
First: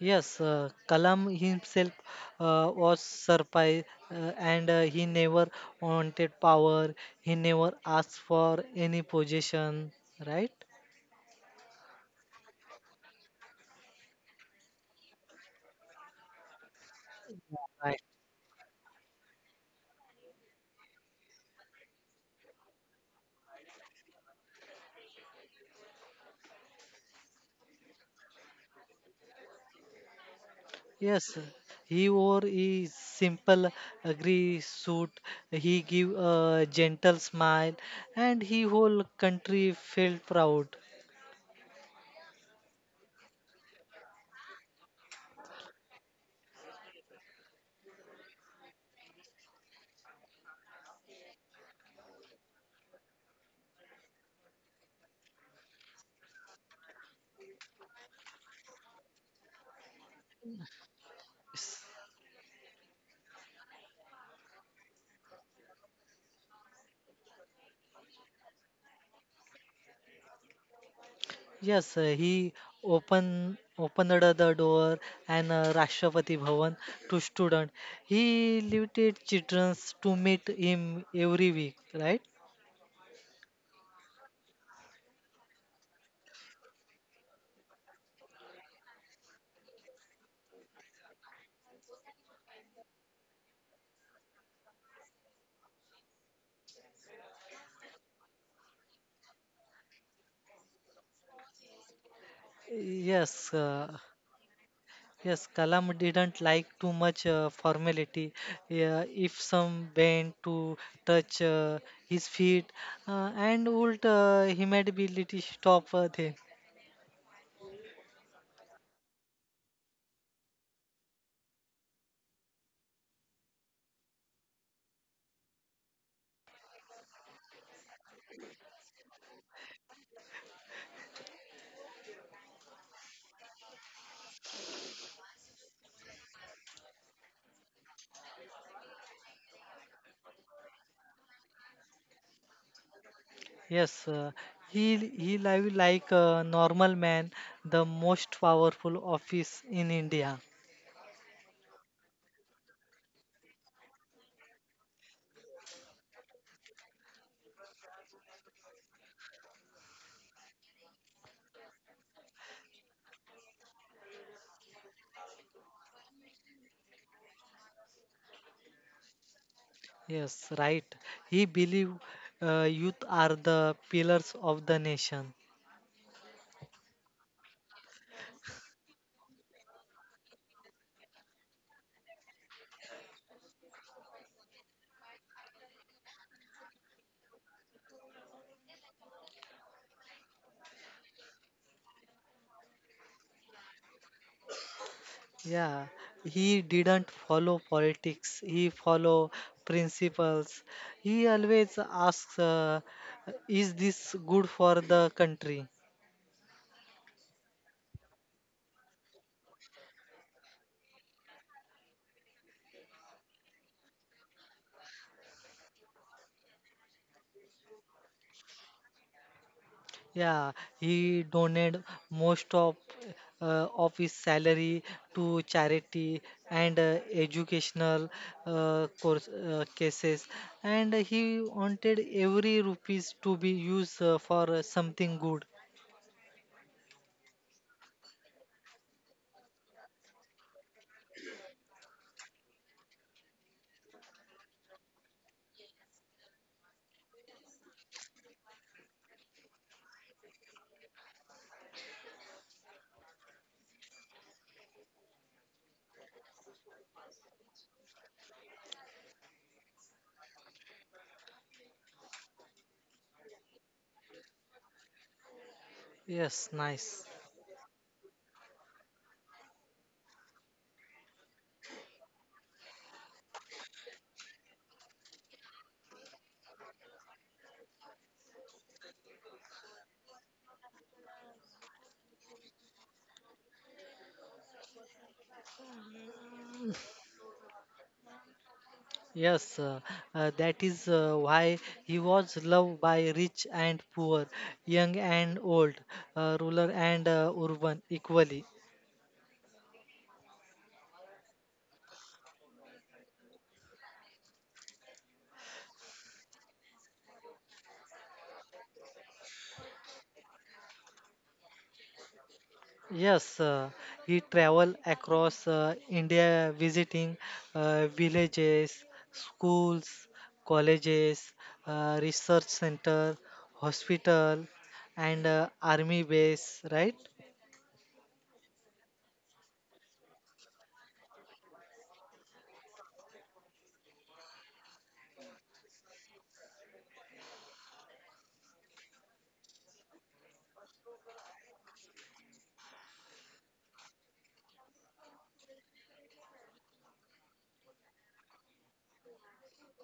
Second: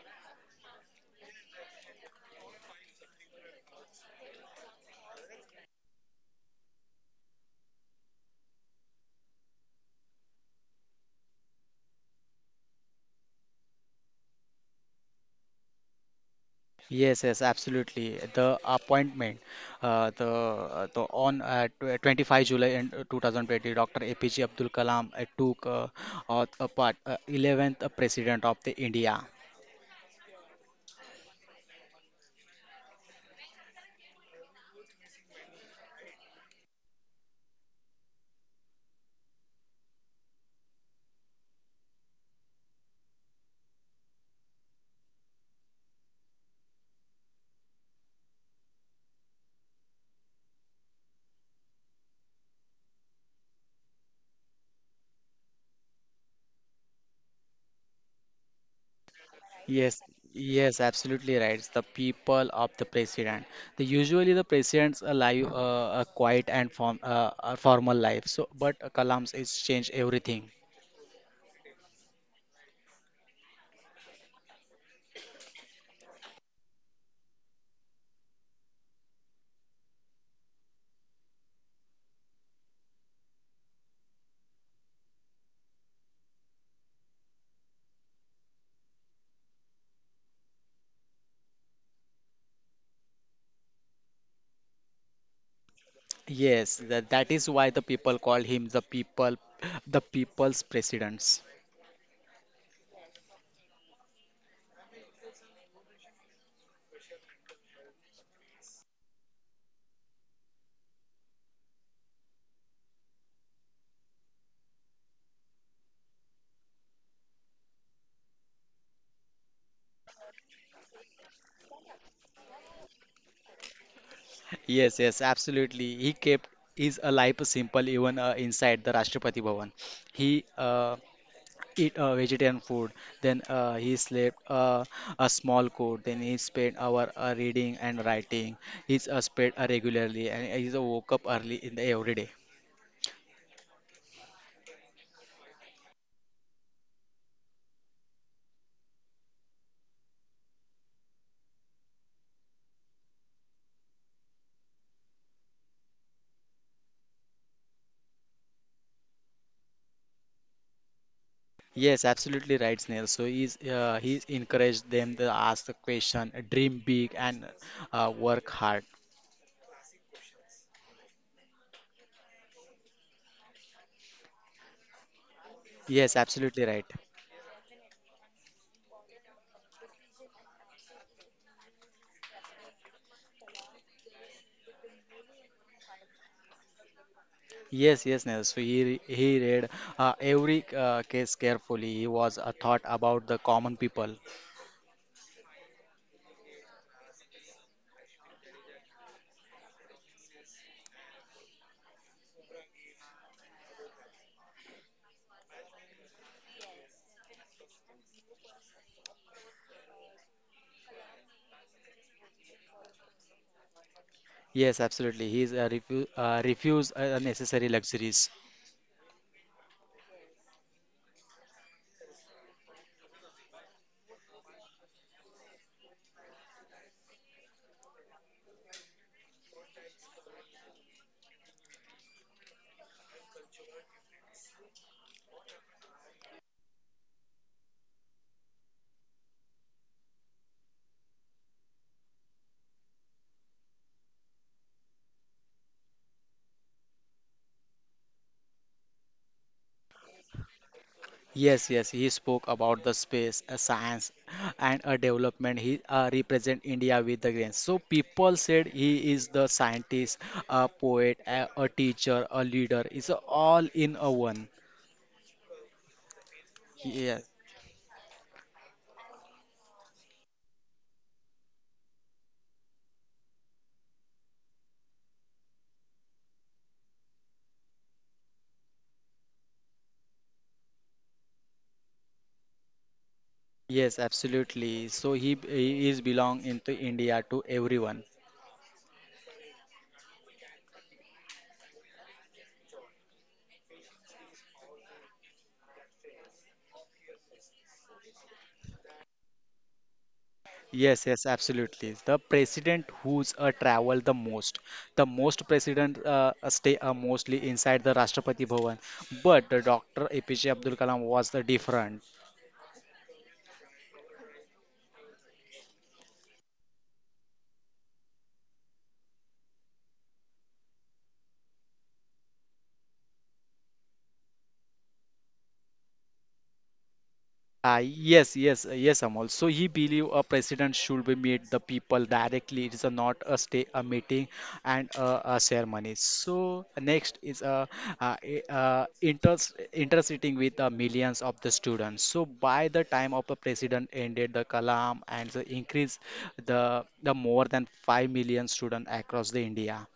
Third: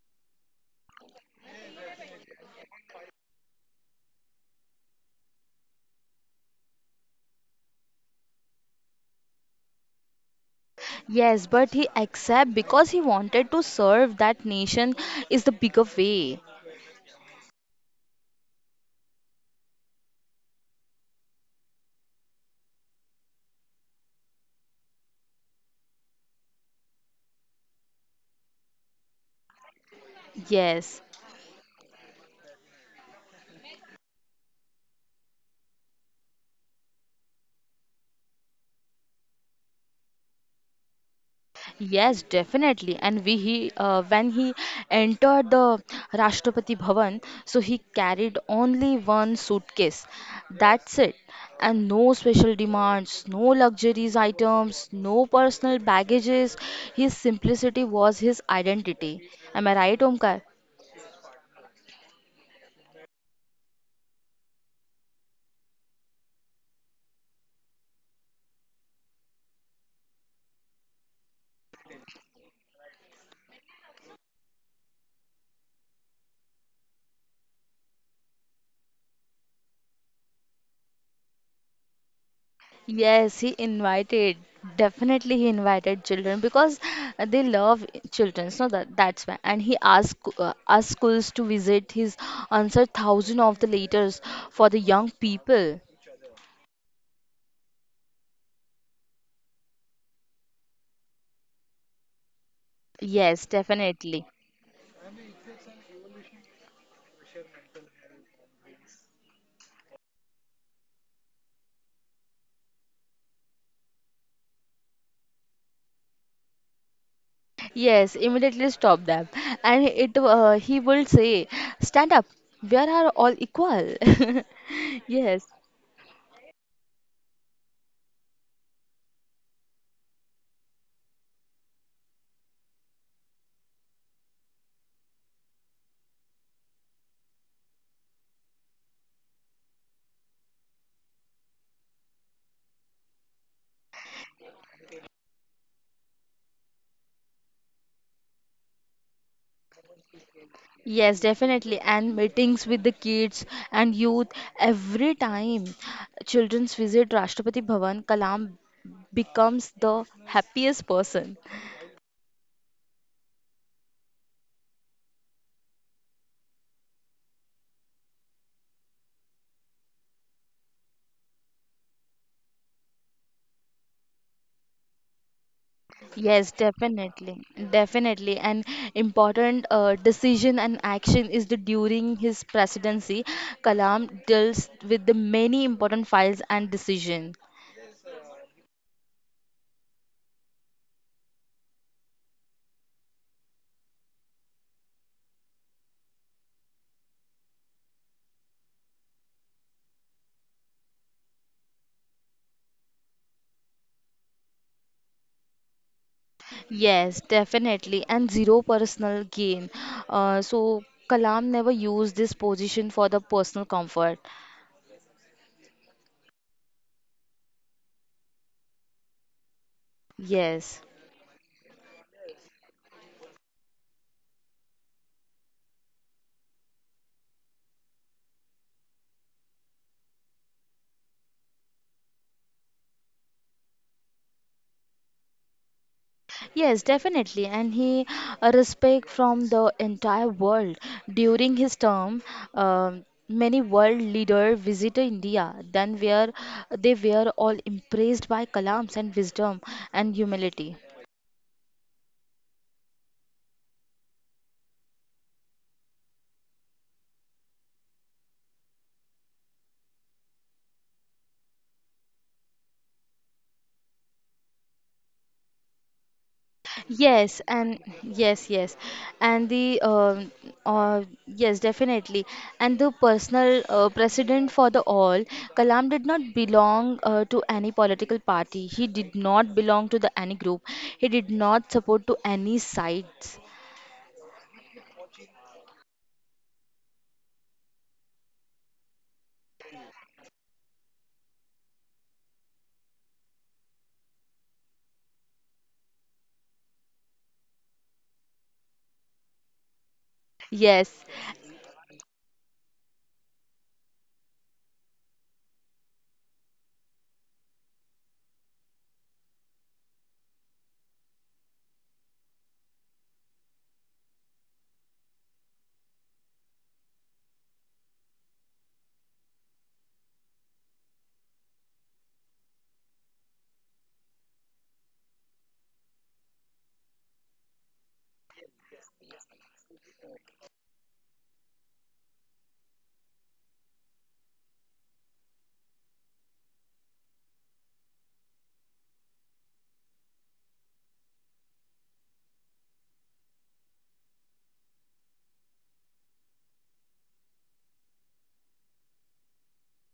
Speaker 3: Yes, Kalam himself was surprised and he never wanted power, he never asked for any position, right?
Speaker 1: Yes, but he accept because he wanted to serve that nation is the bigger way.
Speaker 2: Yes, yes,
Speaker 3: Right.
Speaker 2: absolutely. The appointment, the on 25 July in 2020, Dr. APJ Abdul Kalam took oath apart 11th president of the India.
Speaker 1: Yes.
Speaker 3: Yes, he wore a simple grey suit. He gave a gentle smile, and he whole country felt proud.
Speaker 1: Yes, definitely. And we he when he entered the Rashtrapati Bhavan, so he carried only one suitcase. That's it. And no special demands, no luxuries items, no personal baggages. His simplicity was his identity. Am I right,
Speaker 2: Yes,
Speaker 1: Omkar?
Speaker 2: yes, absolutely right. It's the people of the president. The usually the presidents a live a formal life. So, but Kalam's is changed everything.
Speaker 3: Yes, he opened the door and Rashtrapati Bhavan to student. He invited children to meet him every week, right?
Speaker 1: Yes, he invited. Definitely, he invited children because they love children. So that that's why. And he asked us schools to visit. He's answered thousand of the letters for the young people.
Speaker 2: Yes, that is why the people call him the people's presidents.
Speaker 1: Yes,
Speaker 3: Yes,
Speaker 1: definitely.
Speaker 3: yes. Kalam didn't like too much formality. Yeah, if some bent to touch his feet, and would he might be little stop there.
Speaker 1: Yes, immediately stop them. And it he will say, "Stand up. We are all equal."
Speaker 2: Yes, yes,
Speaker 1: Yes.
Speaker 2: absolutely. He kept his life simple even inside the Rashtrapati Bhavan. He eat vegetarian food, then he slept a small coat, then he spent hour reading and writing. He's spent regularly, and he's woke up early in the every day.
Speaker 3: Yes, he live like a normal man, the most powerful office in India.
Speaker 1: Yes, definitely. And meetings with the kids and youth every time childrens visit Rashtrapati Bhavan, Kalam becomes the happiest person.
Speaker 2: Yes, absolutely right, Snail. So he's encouraged them to ask the question, dream big and work hard.
Speaker 3: Yes, right. He believe youth are the pillars of the nation.
Speaker 2: Yes,
Speaker 1: Yes,
Speaker 2: absolutely right.
Speaker 1: definitely. Definitely. An important decision and action is that during his presidency, Kalam deals with the many important files and decision.
Speaker 2: Yes, yes, Nels. So he read every case carefully. He was a thought about the common people.
Speaker 3: Yeah, he didn't follow politics. He follow principles. He always asks, "Is this good for the country?"
Speaker 1: Yes, definitely, and zero personal gain. So Kalam never used this position for the personal comfort.
Speaker 2: Yes, absolutely. He's refuse unnecessary luxuries.
Speaker 3: Yeah,
Speaker 1: Yes,
Speaker 3: he donated most of his salary to charity and educational course cases, and he wanted every rupees to be used for something good.
Speaker 1: yes, definitely, and he a respect from the entire world during his term. Many world leaders visited India, then where they were all impressed by Kalam's and wisdom and humility.
Speaker 2: Yes, yes. He spoke about the space, science, and development. He represent India with the grains. So people said he is the scientist, a poet, a teacher, a leader. It's all in a one.
Speaker 3: Yes, nice.
Speaker 2: Yes,
Speaker 1: Yes, and yes, yes, and the yes, definitely, and the personal president for the all, Kalam did not belong to any political party. He did not belong to the any group. He did not support to any sides.
Speaker 2: yes, absolutely. So he is belong into India to everyone.
Speaker 3: Yes, that is why he was loved by rich and poor, young and old, ruler and urban equally.
Speaker 1: Yes,
Speaker 2: Yes, yes, absolutely. The president who's travel the most president stay mostly inside the Rashtrapati Bhavan, but the Dr. APJ Abdul Kalam was the different.
Speaker 3: Yes, he travel across India visiting villages, schools, colleges, research center, hospital, and army base, right?
Speaker 2: Yes, Amol. So he believe a president should be meet the people directly. It is a not a stay a meeting and a ceremony. So next is a, I- inters interacting with the millions of the students. So by the time of the president ended the Kalam and the increase the more than 5 million students across the India.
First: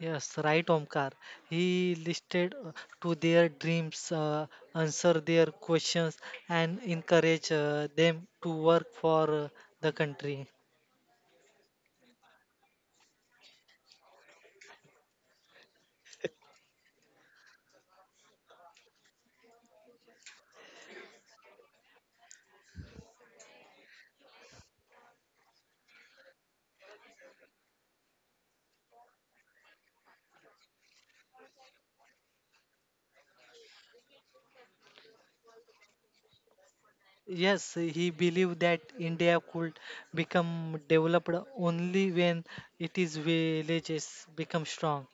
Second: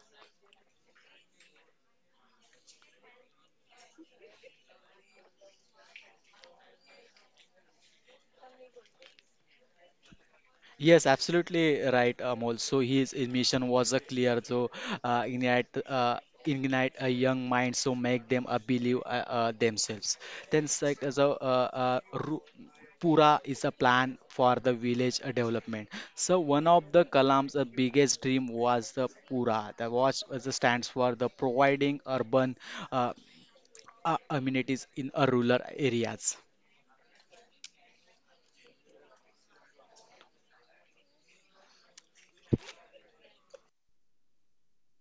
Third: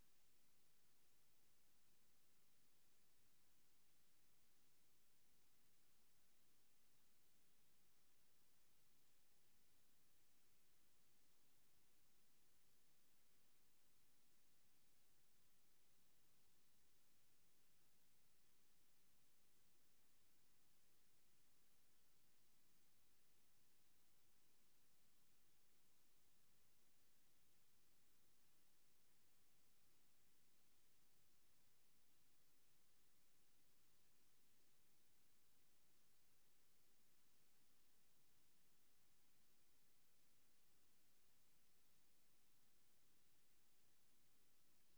Speaker 3: Yes, right, Omkar. He listed to their dreams, answer their questions, and encourage them to work for the country.
Speaker 2: Yes, absolutely right, Amol. So his mission was a clear, so uh, ignite, uh, ignite a young mind, so make them believe themselves. Then, Pura is a plan for the village development. So one of the Kalam's biggest dream was the Pura. The was stands for the providing urban uh, amenities in rural areas.
Speaker 3: Yes, he believed that India could become developed only when its villages become strong.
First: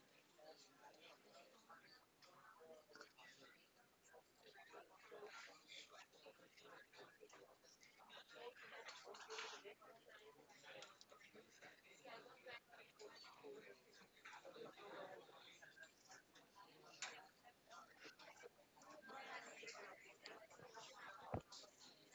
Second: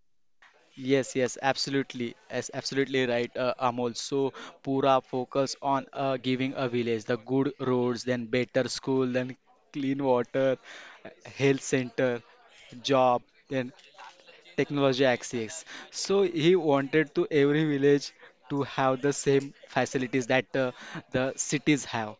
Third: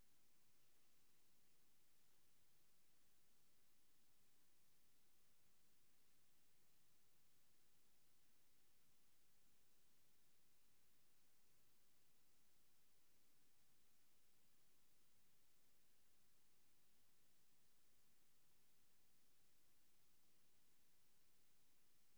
Speaker 2: Yes, yes, absolutely. Yes, absolutely right, Amol. So, Pura focus on giving a village the good roads, then better school, then clean water, uh, health center, job, then technology access. So, he wanted to every village to have the same facilities that the cities have.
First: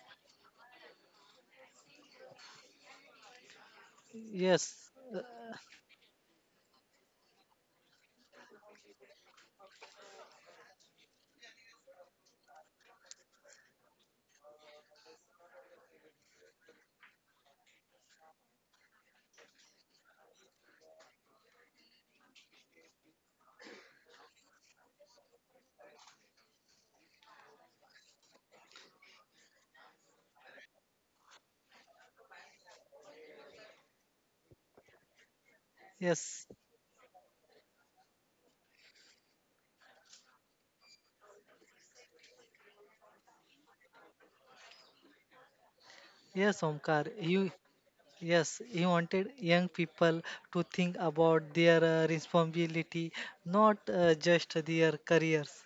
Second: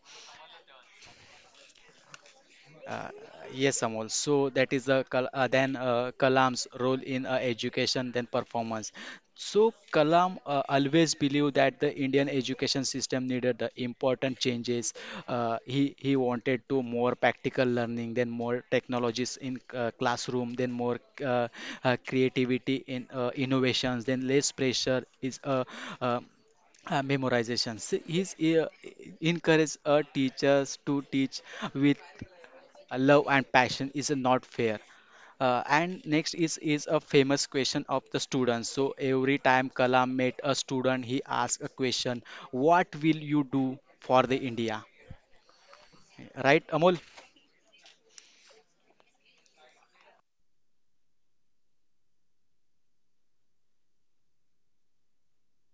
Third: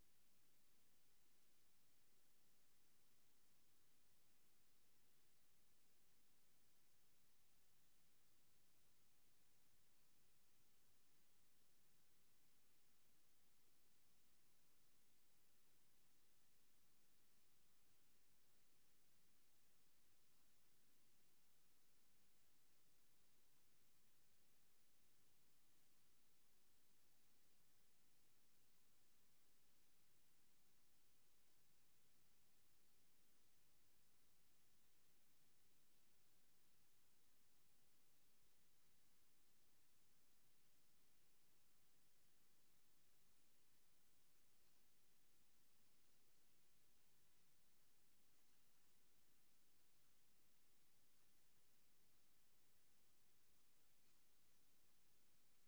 Speaker 2: Uh, yes, Amol. So that is
Speaker 3: Yes,
Speaker 2: the Kal- then Kalam's role in education, then performance. So Kalam always believed that the Indian education system needed the important changes. He he wanted to more practical learning, then more technologies in classroom, then more uh, creativity in innovations, then less pressure is uh, memorization. So he's encourage teachers to teach with love and passion is not fair. And next
Speaker 3: yes,
Speaker 2: is a famous question of the students. So every time Kalam met a student, he asked a question: What will you do for the India? Right,
Speaker 3: yes,
Speaker 2: Amol?
Speaker 3: Omkar. Yes, he wanted young people to think about their responsibility, not just their careers.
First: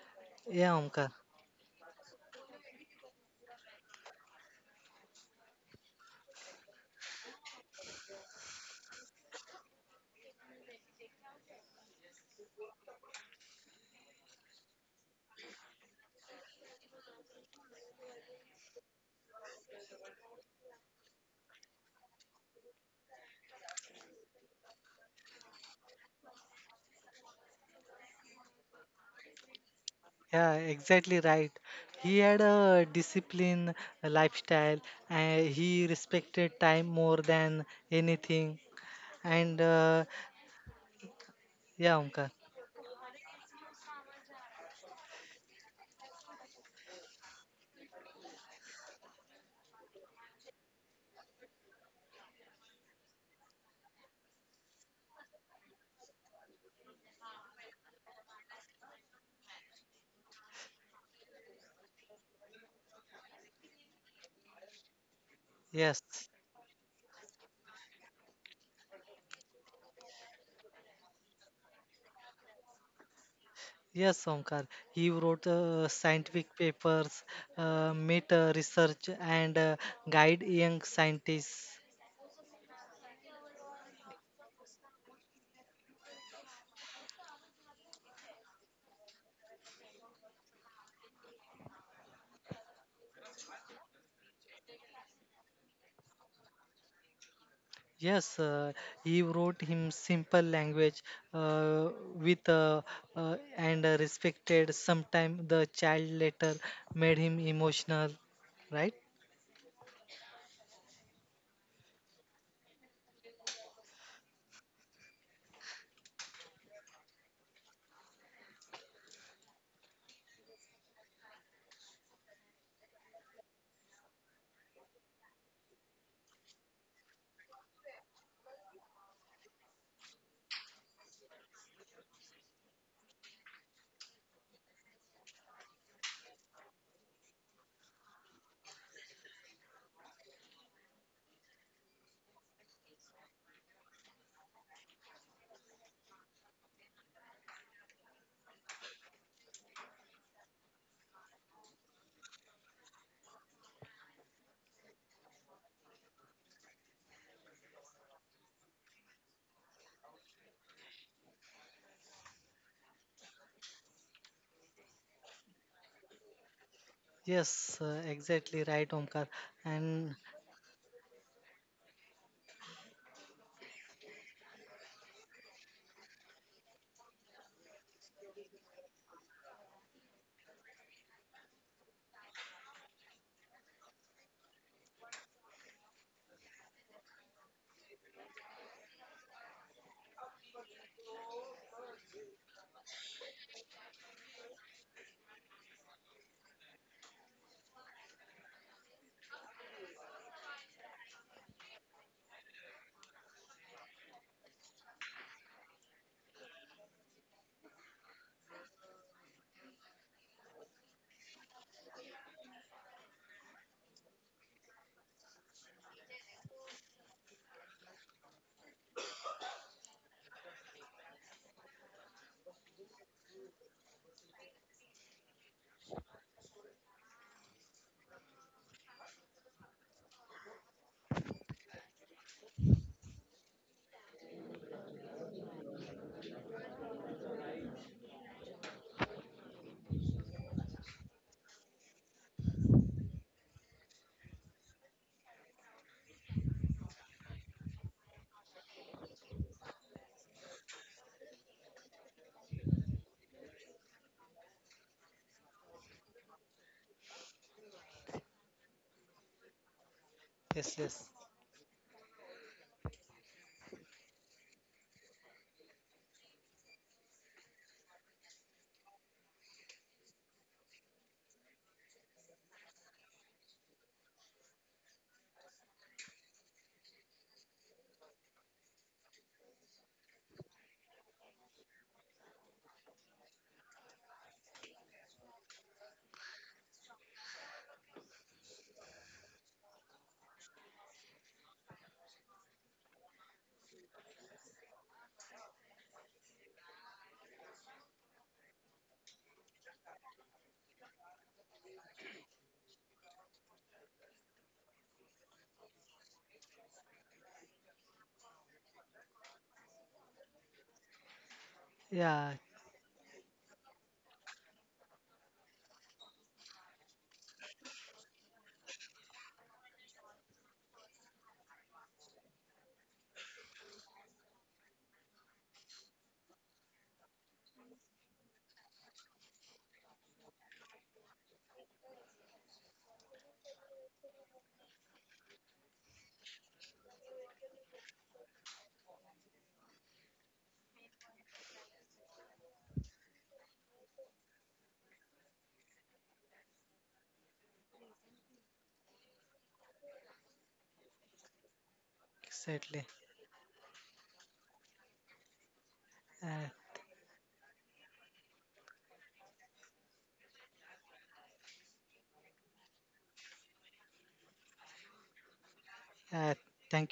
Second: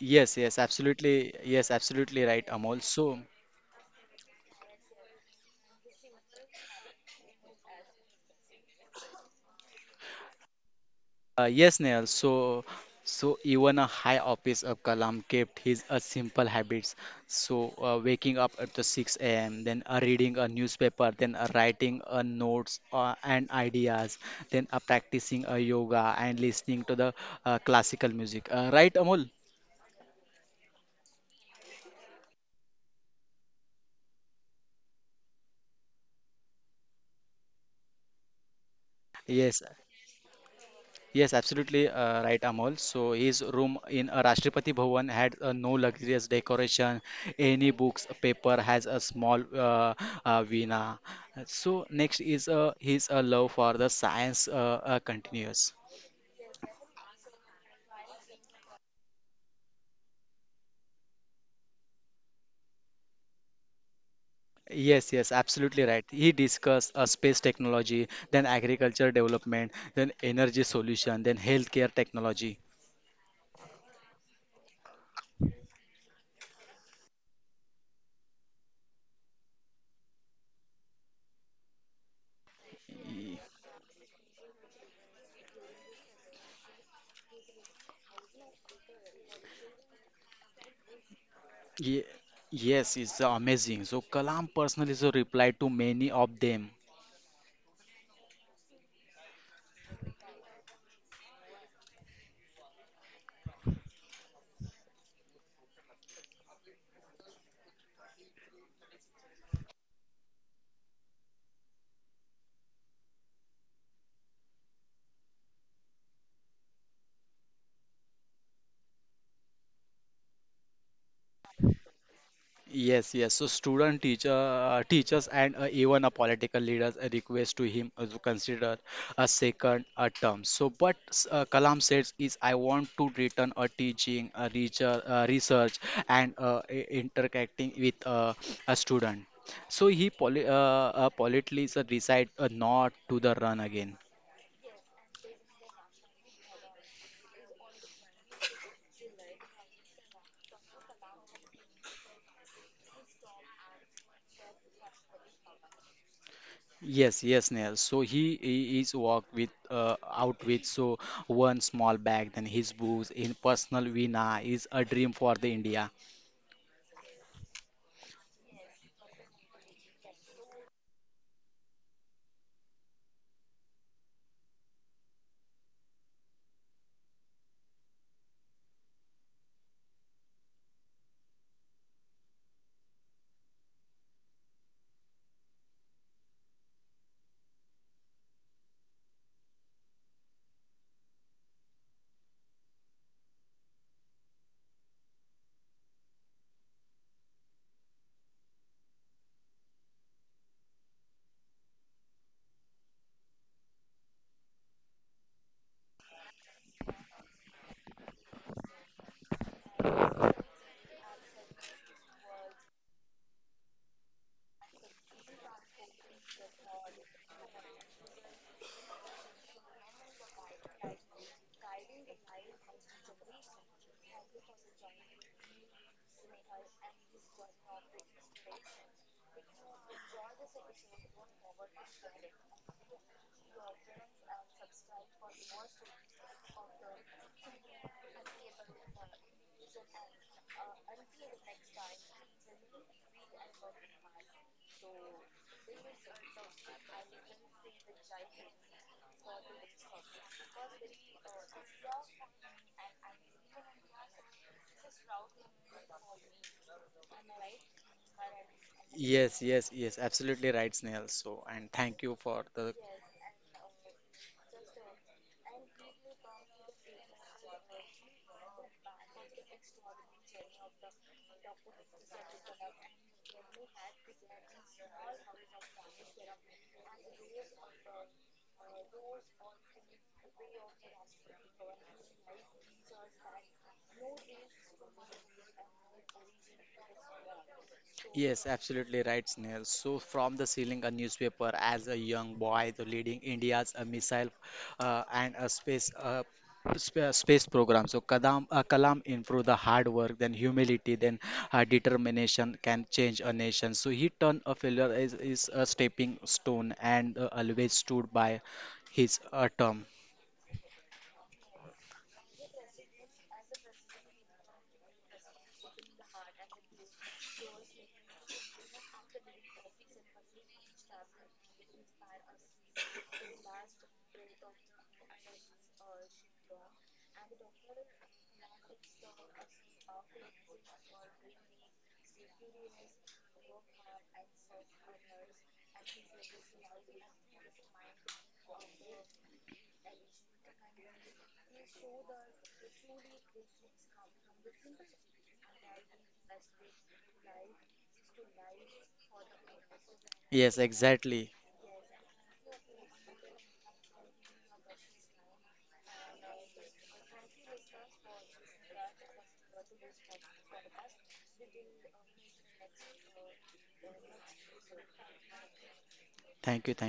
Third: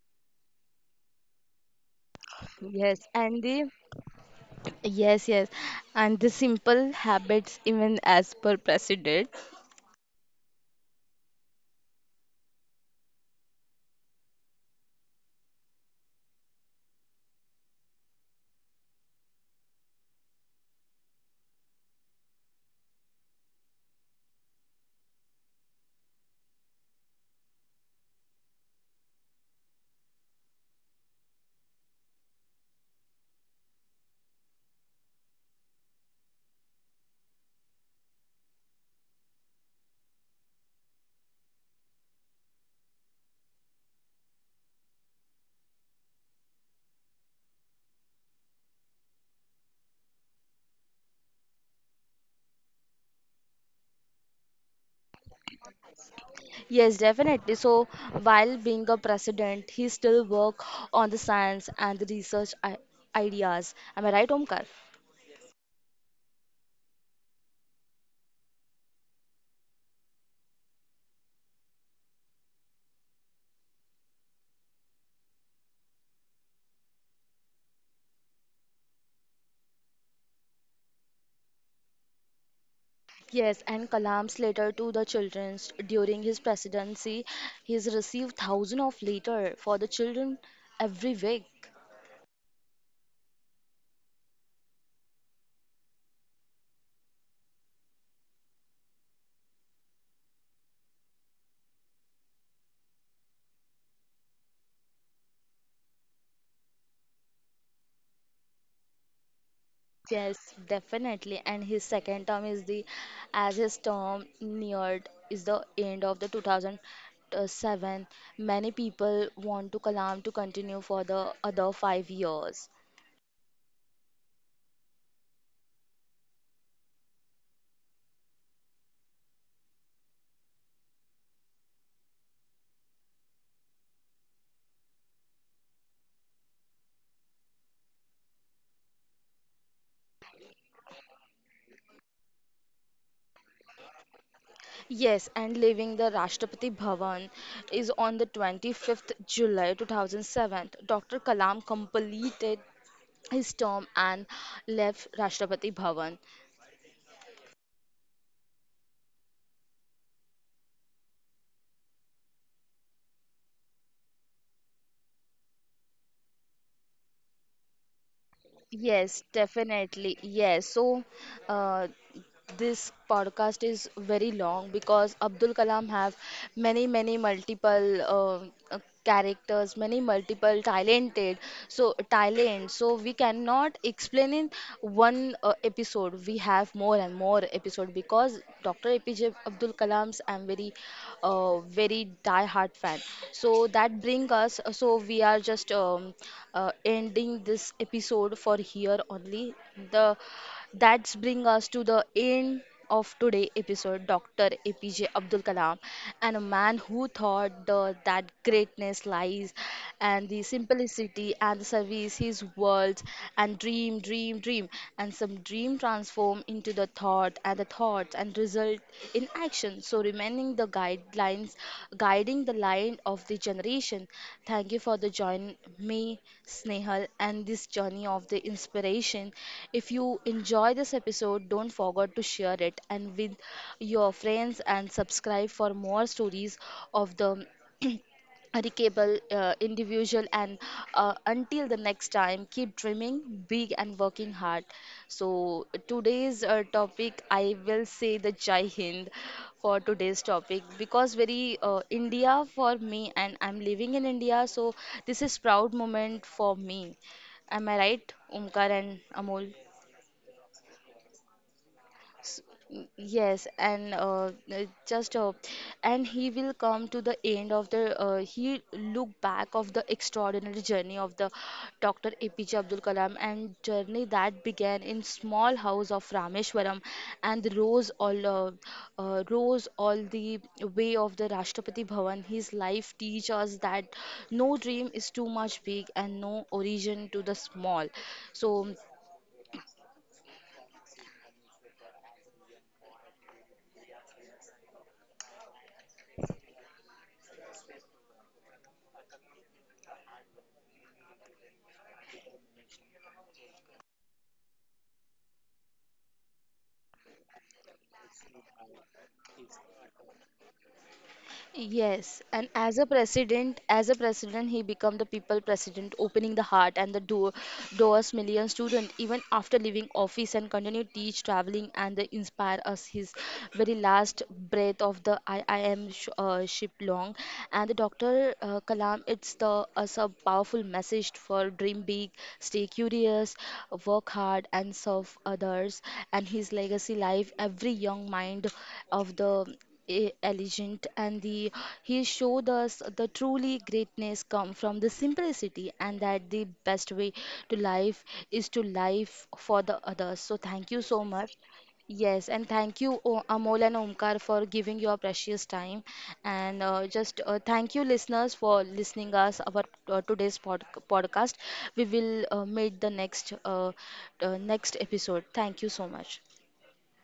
Speaker 2: Yes, yes,
Speaker 3: Yeah, Omkar.
Speaker 2: absolutely. Yes, absolutely right, Amol.
Speaker 1: Yes,
Speaker 2: So.
Speaker 1: and the yes, and the simple habits, even as per precedent.
Speaker 2: Yes, Neil. So, so even a high office of Kalam kept his simple habits. So, waking up at the 6 a.m., then reading a newspaper, then writing notes and ideas, then practicing yoga and listening to the classical music. Right, Amol?
Speaker 3: Yeah, exactly right. He had a disciplined lifestyle and he respected time more than anything. And
Speaker 2: Yes, Yes, absolutely
Speaker 3: Yeah, Omkar.
Speaker 2: right, Amol. So his room in Rashtrapati Bhavan had no luxurious decoration. Any books, paper has a small veena. So next is his love for the science continues.
Speaker 1: Yes, definitely. So while being a president, he still work on the science and the research I ideas. Am I right, Omkar?
Speaker 2: Yes, yes, absolutely right.
Speaker 3: Yes,
Speaker 2: He discussed space technology, then agriculture development, then energy solution, then healthcare technology.
Speaker 3: yes, Omkar. He wrote scientific papers, meta research, and guide young scientists.
Speaker 2: Ye-
Speaker 1: Yes, and Kalam's letter to the children during his presidency, he's received thousands of letter for the children every week.
Speaker 2: ye- Yes, it's amazing. So Kalam personally so replied to many of them.
Speaker 3: Yes, he wrote him simple language with and respected. Sometime the child letter made him emotional, right?
Speaker 1: Yes, definitely. And his second term is the, as his term neared is the end of the 2007, many people want to Kalam to continue for the other 5 years.
Speaker 2: Yes, yes. So teachers, and even a political leaders request to him to consider a second term. So, but Kalam says is I want to return a teaching, research, and interacting with a student. So politely decide not to the run again.
Speaker 1: Yes, and leaving the Rashtrapati Bhavan is on the 25th July 2007. Dr. Kalam completed his term and left Rashtrapati Bhavan.
Speaker 2: Yes, yes, Neil. So he is walk with out with so one small bag, then his booze in personal vina is a dream for the India.
Speaker 3: Yes, exactly right, Omkar.
Speaker 1: Yes,
Speaker 3: And
Speaker 1: definitely. Yes. So, uh, this podcast is very long because Abdul Kalam have many multiple uh, uh, characters, many multiple talented. So talent. So we cannot explain in one episode. We have more and more episode because Dr. APJ Abdul Kalam's I'm very very die hard fan. So that bring us, so we are just ending this episode for here only the that's bring us to the end of today episode. Dr. APJ Abdul Kalam, and a man who thought the, that greatness lies and the simplicity and the service his world and dream, and some dream transform into the thought and the thoughts and result in action. So remaining the guidelines, guiding the line of the generation. Thank you for the join me, Snehal, and this journey of the inspiration. If you enjoy this episode, don't forget to share it and with your friends and subscribe for more stories of the Unreachable individual, and until the next time keep dreaming big and working hard. So today's topic I will say the Jai Hind for today's topic because very India for me and I'm living in India, so this is proud moment for me. Am I right, Omkar and Amol?
Speaker 2: Yes, yes, yes, absolutely right,
Speaker 3: yes, yes,
Speaker 2: Snail. So, and thank you for the.
Speaker 1: Yes, and just and he will come to the end of the, he look back of the extraordinary journey of the Dr. APJ Abdul Kalam, and journey that began in small house of Rameshwaram and rose all the way of the Rashtrapati Bhavan. His life teaches us that no dream is too much big and no origin to the small. So
Speaker 2: Yes, absolutely right, Snail. So, from the ceiling, a newspaper as a young boy, the leading India's a missile and a space space program. So, Kalam improved the hard work, then humility, then determination can change a nation. So, he turned a failure is a stepping stone and always stood by his term.
Speaker 1: yes,
Speaker 3: yeah,
Speaker 1: and as a president, he become the people president, opening the heart and the door, doors million student, even after leaving office and continue teach, traveling, and they inspire us. His very last breath of the I am ship long, and the Doctor Kalam, it's the us a powerful message for dream big, stay curious, work hard, and serve others. And his legacy life every young mind of the elegant and the he showed us the truly greatness come from the simplicity and that the best way to life is to life for the others. So thank
Speaker 2: Yes,
Speaker 1: you so much.
Speaker 2: exactly.
Speaker 1: Yes, and thank you
Speaker 3: exactly.
Speaker 1: Amol and Omkar for giving your precious time,
Speaker 3: Uh,
Speaker 1: and just thank you listeners for listening us our today's podcast. We will meet the next next episode. Thank you so much.
Speaker 3: uh,
Speaker 2: Thank you. Thank
Speaker 3: Thank